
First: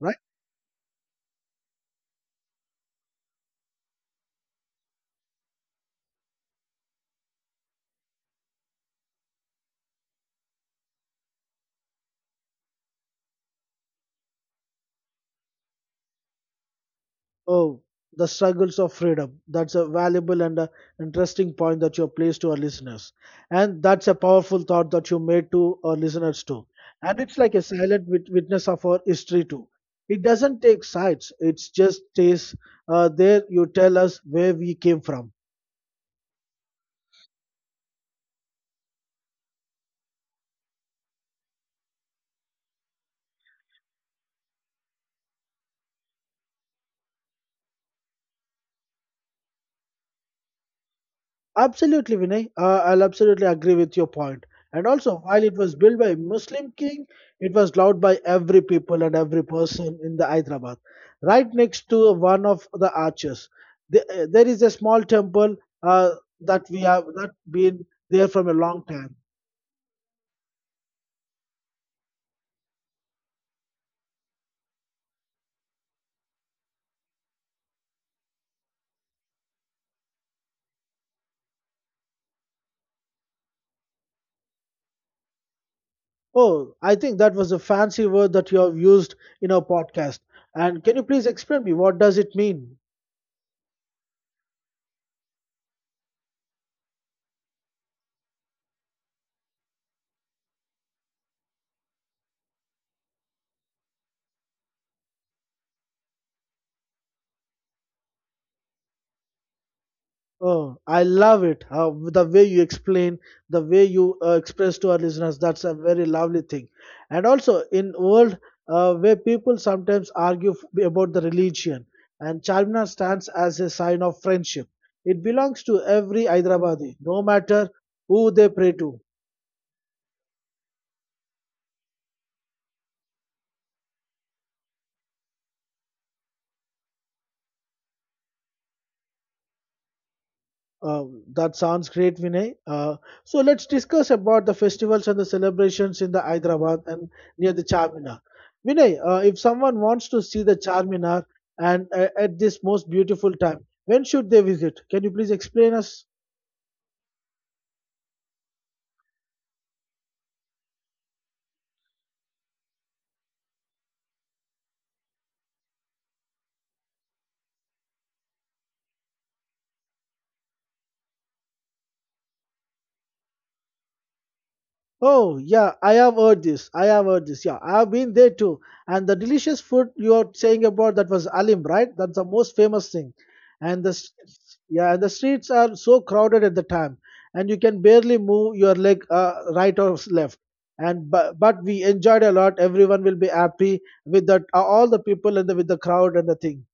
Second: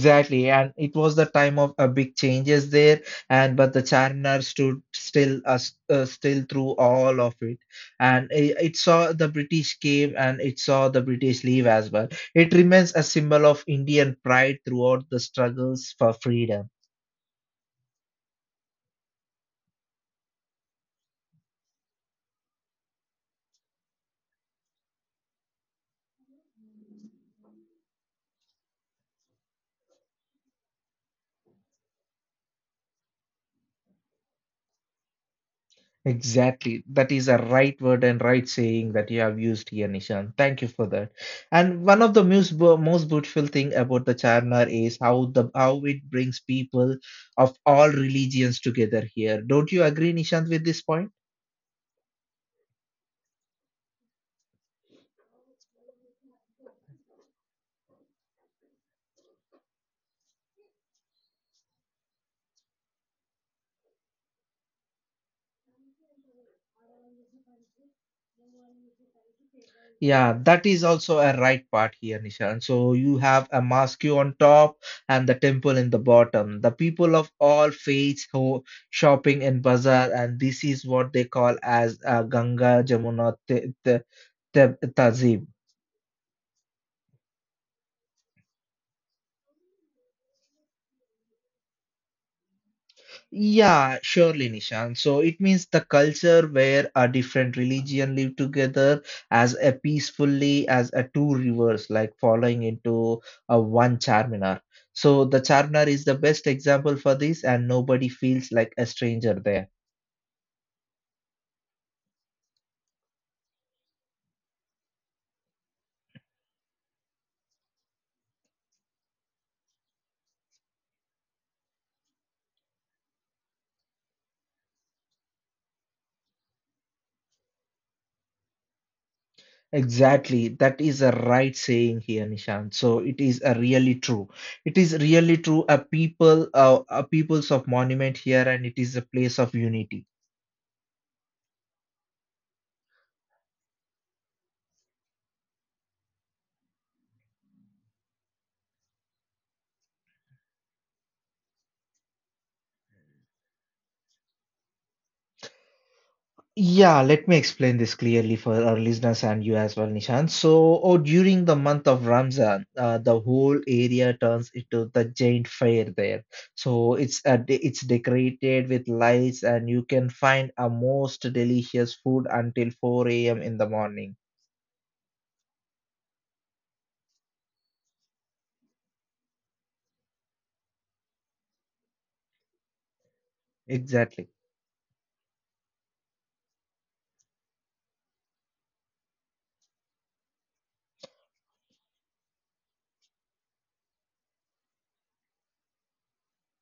right?
and it was the time of big changes there, and but the Charminar stood still, still through all of it, and it saw the British came and it saw the British leave as well. It remains a symbol of Indian pride throughout the struggles for freedom.
Oh, the struggles of freedom. That's a valuable and a interesting point that you have placed to our listeners. And that's a powerful thought that you made to our listeners too. And it's like a silent witness of our history too. It doesn't take sides, it just stays there. You tell us where we came from.
Exactly. That is a right word and right saying that you have used here, Nishan. Thank you for that. And one of the most beautiful thing about the Charnar is how the how it brings people of all religions together here. Don't you agree, Nishant, with this point?
Absolutely, Vinay. I'll absolutely agree with your point. And also, while it was built by Muslim king, it was loved by every people and every person in the Hyderabad. Right next to one of the arches, there is a small temple uh, that we have not been there from a long time.
Yeah, that is also a right part here, Nishan. So you have a mosque on top and the temple in the bottom. The people of all faiths who shopping in bazaar, and this is what they call as Ganga Jamuna Tazim.
Oh, I think that was a fancy word that you have used in our podcast. And can you please explain me what does it mean?
Yeah, surely, Nishan. So it means the culture where a different religion live together as a peacefully as a two rivers, like following into a one Charminar. So the Charminar is the best example for this, and nobody feels like a stranger there.
Oh, I love it. How the way you explain, the way you express to our listeners, that's a very lovely thing. And also in world where people sometimes argue about the religion, and Charminar stands as a sign of friendship. It belongs to every Hyderabadi, no matter who they pray to.
Exactly, that is a right saying here, Nishan. So it is a really true. It is really true. A people, a peoples of monument here, and it is a place of unity.
Uh, that sounds great, Vinay. So let's discuss about the festivals and the celebrations in the Hyderabad and near the Charminar. Vinay, if someone wants to see the Charminar and at this most beautiful time, when should they visit? Can you please explain us?
Yeah, let me explain this clearly for our listeners and you as well, Nishan. So, or during the month of Ramzan, the whole area turns into the giant fair there. So it's decorated with lights, and you can find a most delicious food until 4 a.m. in the morning.
Oh, yeah, I have heard this. Yeah, I have been there too. And the delicious food you are saying about that was Alim, right? That's the most famous thing. And the s-
Exactly.
yeah, and the streets are so crowded at the time, and you can barely move your leg right or left. And but we enjoyed a lot. Everyone will be happy with that. All the people and the, with the crowd and the thing.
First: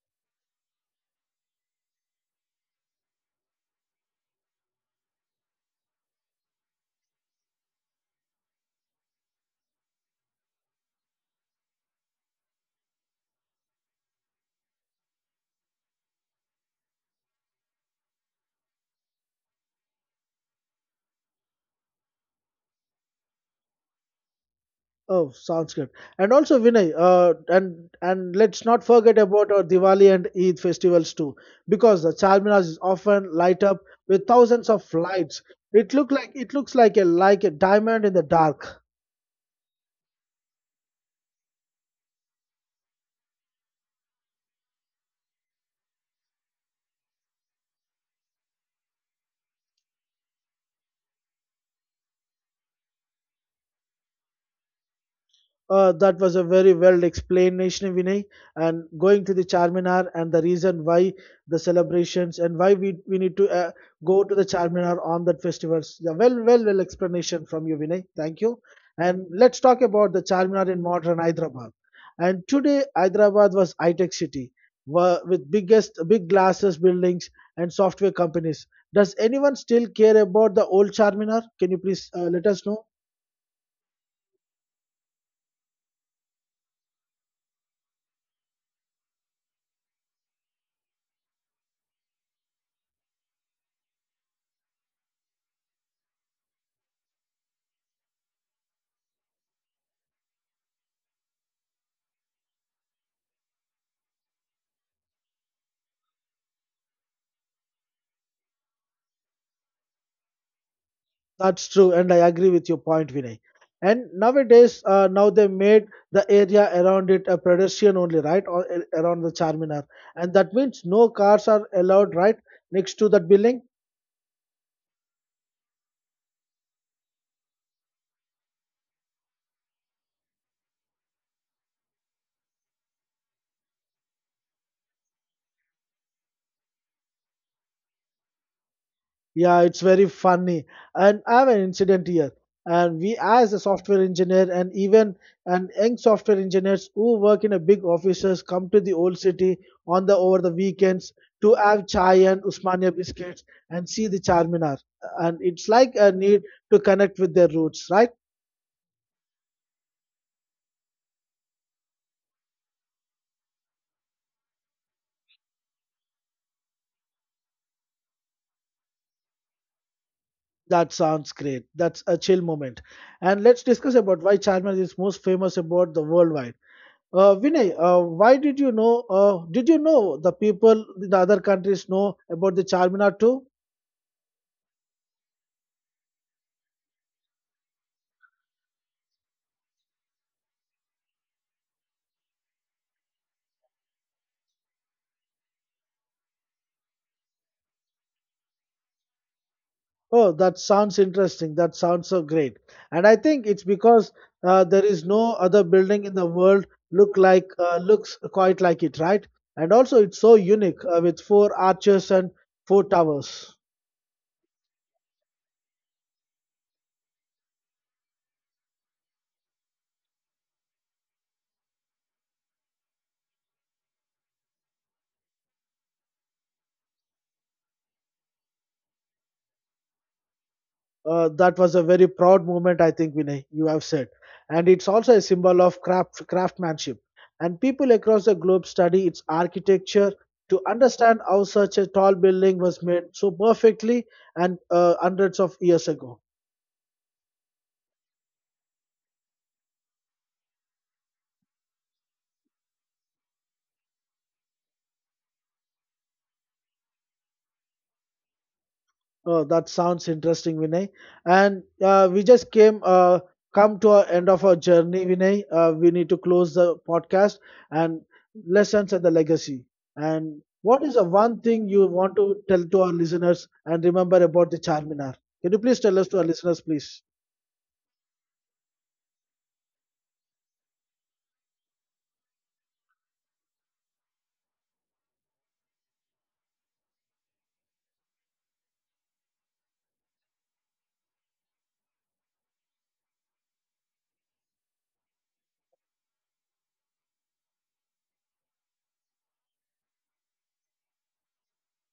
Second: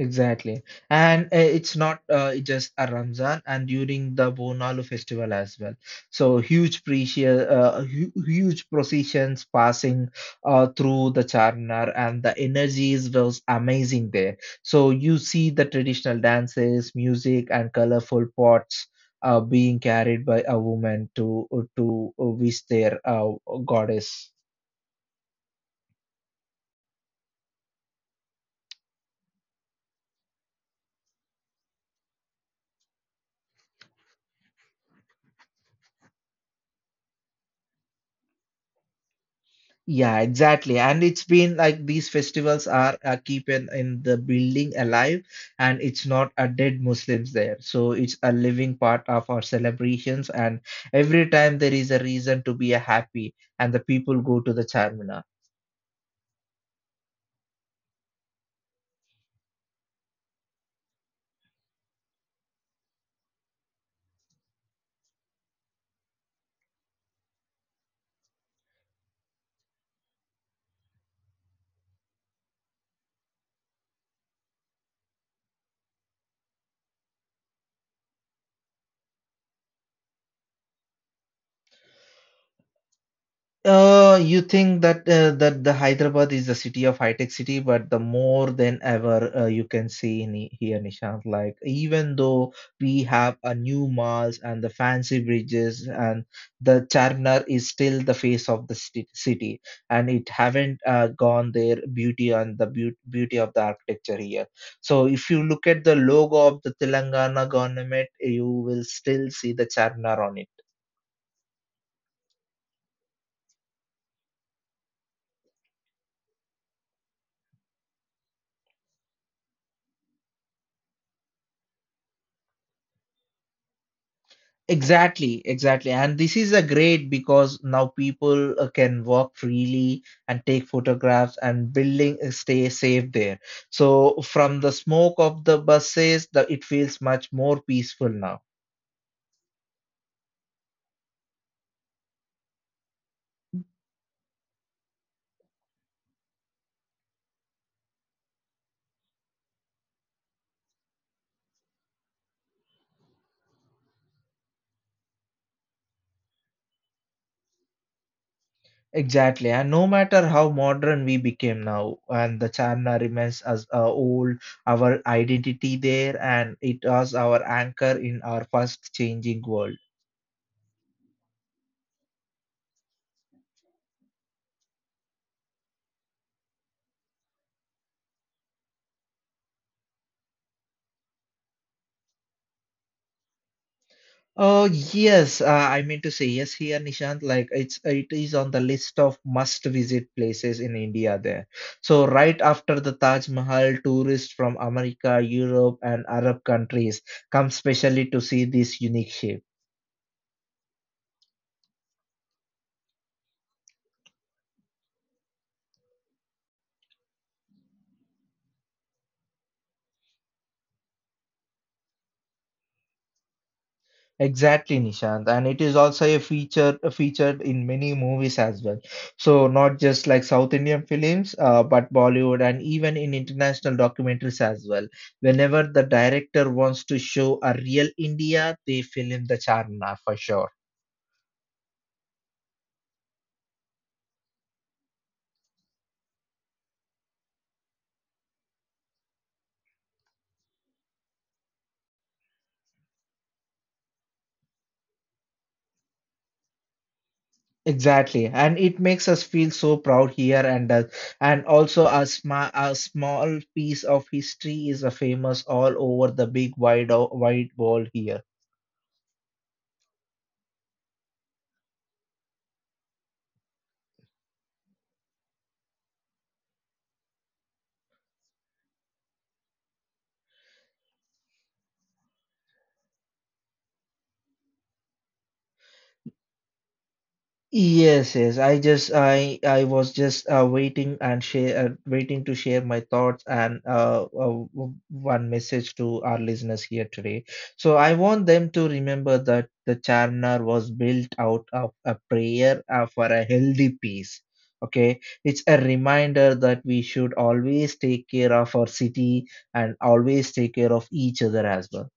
Exactly. And it's not it just a Ramzan and during the Bonalu festival as well. So huge processions passing through the Charminar and the energies was amazing there. So you see the traditional dances, music and colorful pots being carried by a woman to wish their goddess.
Oh, sounds good. And also, Vinay, and let's not forget about our Diwali and Eid festivals too, because the Charminar is often light up with thousands of lights. It looks like a diamond in the dark.
Yeah, exactly. And it's been like these festivals are keeping in the building alive, and it's not a dead Muslims there. So it's a living part of our celebrations. And every time there is a reason to be a happy, and the people go to the Charminar.
That was a very well explanation, Vinay, and going to the Charminar and the reason why the celebrations and why we need to go to the Charminar on that festivals. Yeah, well explanation from you, Vinay. Thank you. And let's talk about the Charminar in modern Hyderabad. And today, Hyderabad was high-tech city with biggest big glasses buildings and software companies. Does anyone still care about the old Charminar? Can you please let us know?
You think that the Hyderabad is the city of high tech city, but the more than ever you can see in here, Nishant. Like even though we have a new malls and the fancy bridges and the Charminar is still the face of the city, and it haven't gone their beauty and the beauty of the architecture here. So if you look at the logo of the Telangana government, you will still see the Charminar on it.
That's true, and I agree with your point, Vinay. And nowadays, now they made the area around it a pedestrian only, right? Around the Charminar, and that means no cars are allowed, right, next to that building.
Exactly, exactly. And this is a great because now people can walk freely and take photographs and building stay safe there. So from the smoke of the buses, the, it feels much more peaceful now.
Yeah, it's very funny. And I have an incident here. And we, as a software engineer, and even and young software engineers who work in a big offices, come to the old city on the over the weekends to have chai and Usmania biscuits and see the Charminar. And it's like a need to connect with their roots, right?
Exactly. And no matter how modern we became now, and the Charna remains as old, our identity there, and it was our anchor in our fast changing world.
That sounds great. That's a chill moment. And let's discuss about why Charminar is most famous about the worldwide. Vinay, why did you know? Did you know the people in the other countries know about the Charminar too?
Oh yes, I mean to say yes here, Nishant. Like it is on the list of must visit places in India there. So right after the Taj Mahal, tourists from America, Europe, and Arab countries come specially to see this unique shape.
Oh, that sounds interesting. That sounds so great. And I think it's because there is no other building in the world looks quite like it, right? And also, it's so unique with four arches and four towers.
Exactly, Nishant, and it is also a featured in many movies as well. So not just like South Indian films, but Bollywood and even in international documentaries as well. Whenever the director wants to show a real India, they film the Charna for sure.
That was a very proud moment, I think, Vinay, you have said. And it's also a symbol of craftsmanship. And people across the globe study its architecture to understand how such a tall building was made so perfectly and hundreds of years ago.
Exactly, and it makes us feel so proud here, and also a small piece of history is famous all over the big wide world here.
Oh, that sounds interesting, Vinay. And we just came come to our end of our journey, Vinay. We need to close the podcast and lessons and the legacy. And what is the one thing you want to tell to our listeners and remember about the Charminar? Can you please tell us to our listeners, please?
Yes, yes. I was just waiting to share my thoughts and one message to our listeners here today. So I want them to remember that the charnar was built out of a prayer for a healthy peace. Okay, it's a reminder that we should always take care of our city and always take care of each other as well.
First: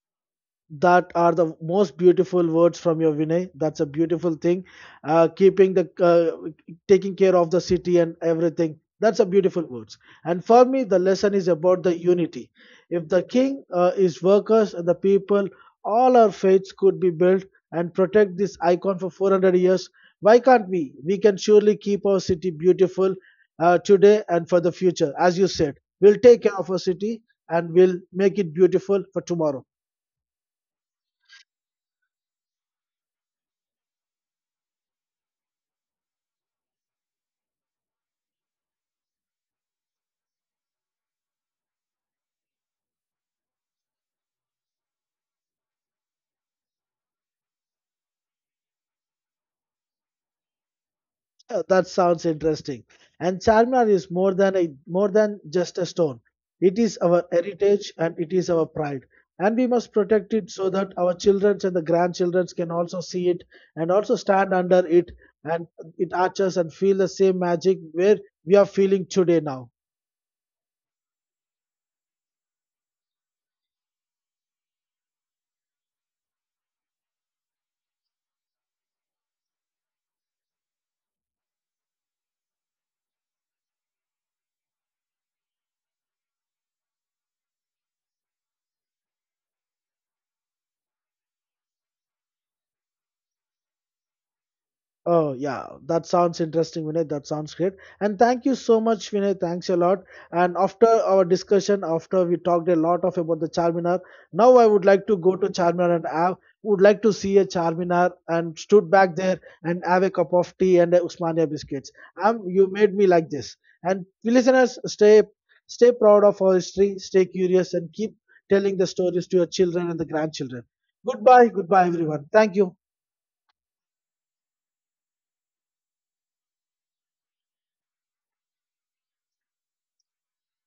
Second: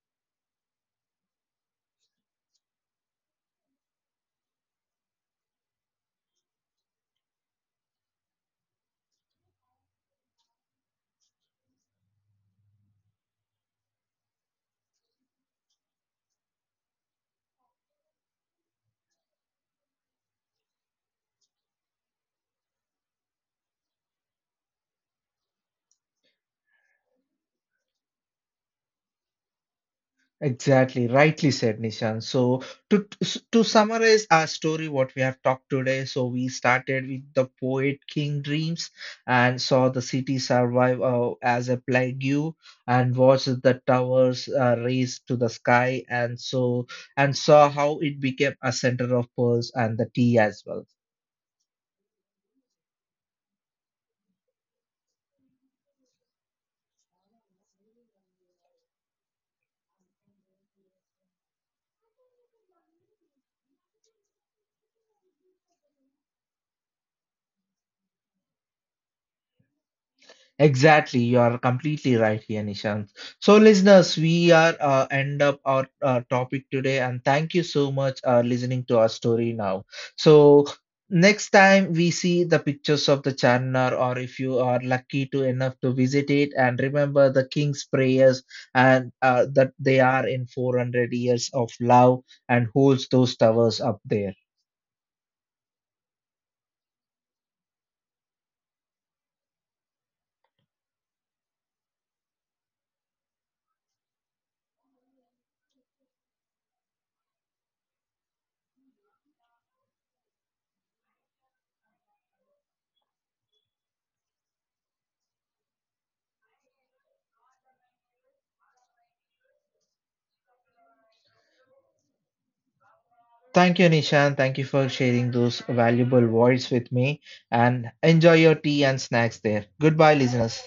That are the most beautiful words from your Vinay. That's a beautiful thing. Keeping the taking care of the city and everything. That's a beautiful words. And for me, the lesson is about the unity. If the king is workers and the people, all our faiths could be built and protect this icon for 400 years. Why can't we? We can surely keep our city beautiful today and for the future. As you said, we'll take care of our city and we'll make it beautiful for tomorrow.
Exactly, rightly said, Nishan. So to to summarize our story, what we have talked today, so we started with the poet king dreams and saw the city survive as a plague and watched the towers raise to the sky and so and saw how it became a center of pearls and the tea as well.
That sounds interesting. And Charminar is more than just a stone. It is our heritage and it is our pride. And we must protect it so that our children and the grandchildren can also see it and also stand under it and it arches and feel the same magic where we are feeling today now.
Exactly, you are completely right here, Nishant. So, listeners, we are end up our topic today, and thank you so much listening to our story now. So, next time we see the pictures of the Charnar, or if you are lucky to enough to visit it, and remember the King's prayers, and that they are in 400 years of love and holds those towers up there.
Oh, yeah, that sounds interesting, Vinay. That sounds great. And thank you so much, Vinay. Thanks a lot. And after our discussion, after we talked a lot of about the Charminar, now I would like to go to Charminar and have, would like to see a Charminar and stood back there and have a cup of tea and a Usmania biscuits. You made me like this. And listeners, stay proud of our history, stay curious, and keep telling the stories to your children and the grandchildren. Goodbye, everyone. Thank you.
Thank you, Nishan. Thank you for sharing those valuable words with me. And enjoy your tea and snacks there. Goodbye, listeners.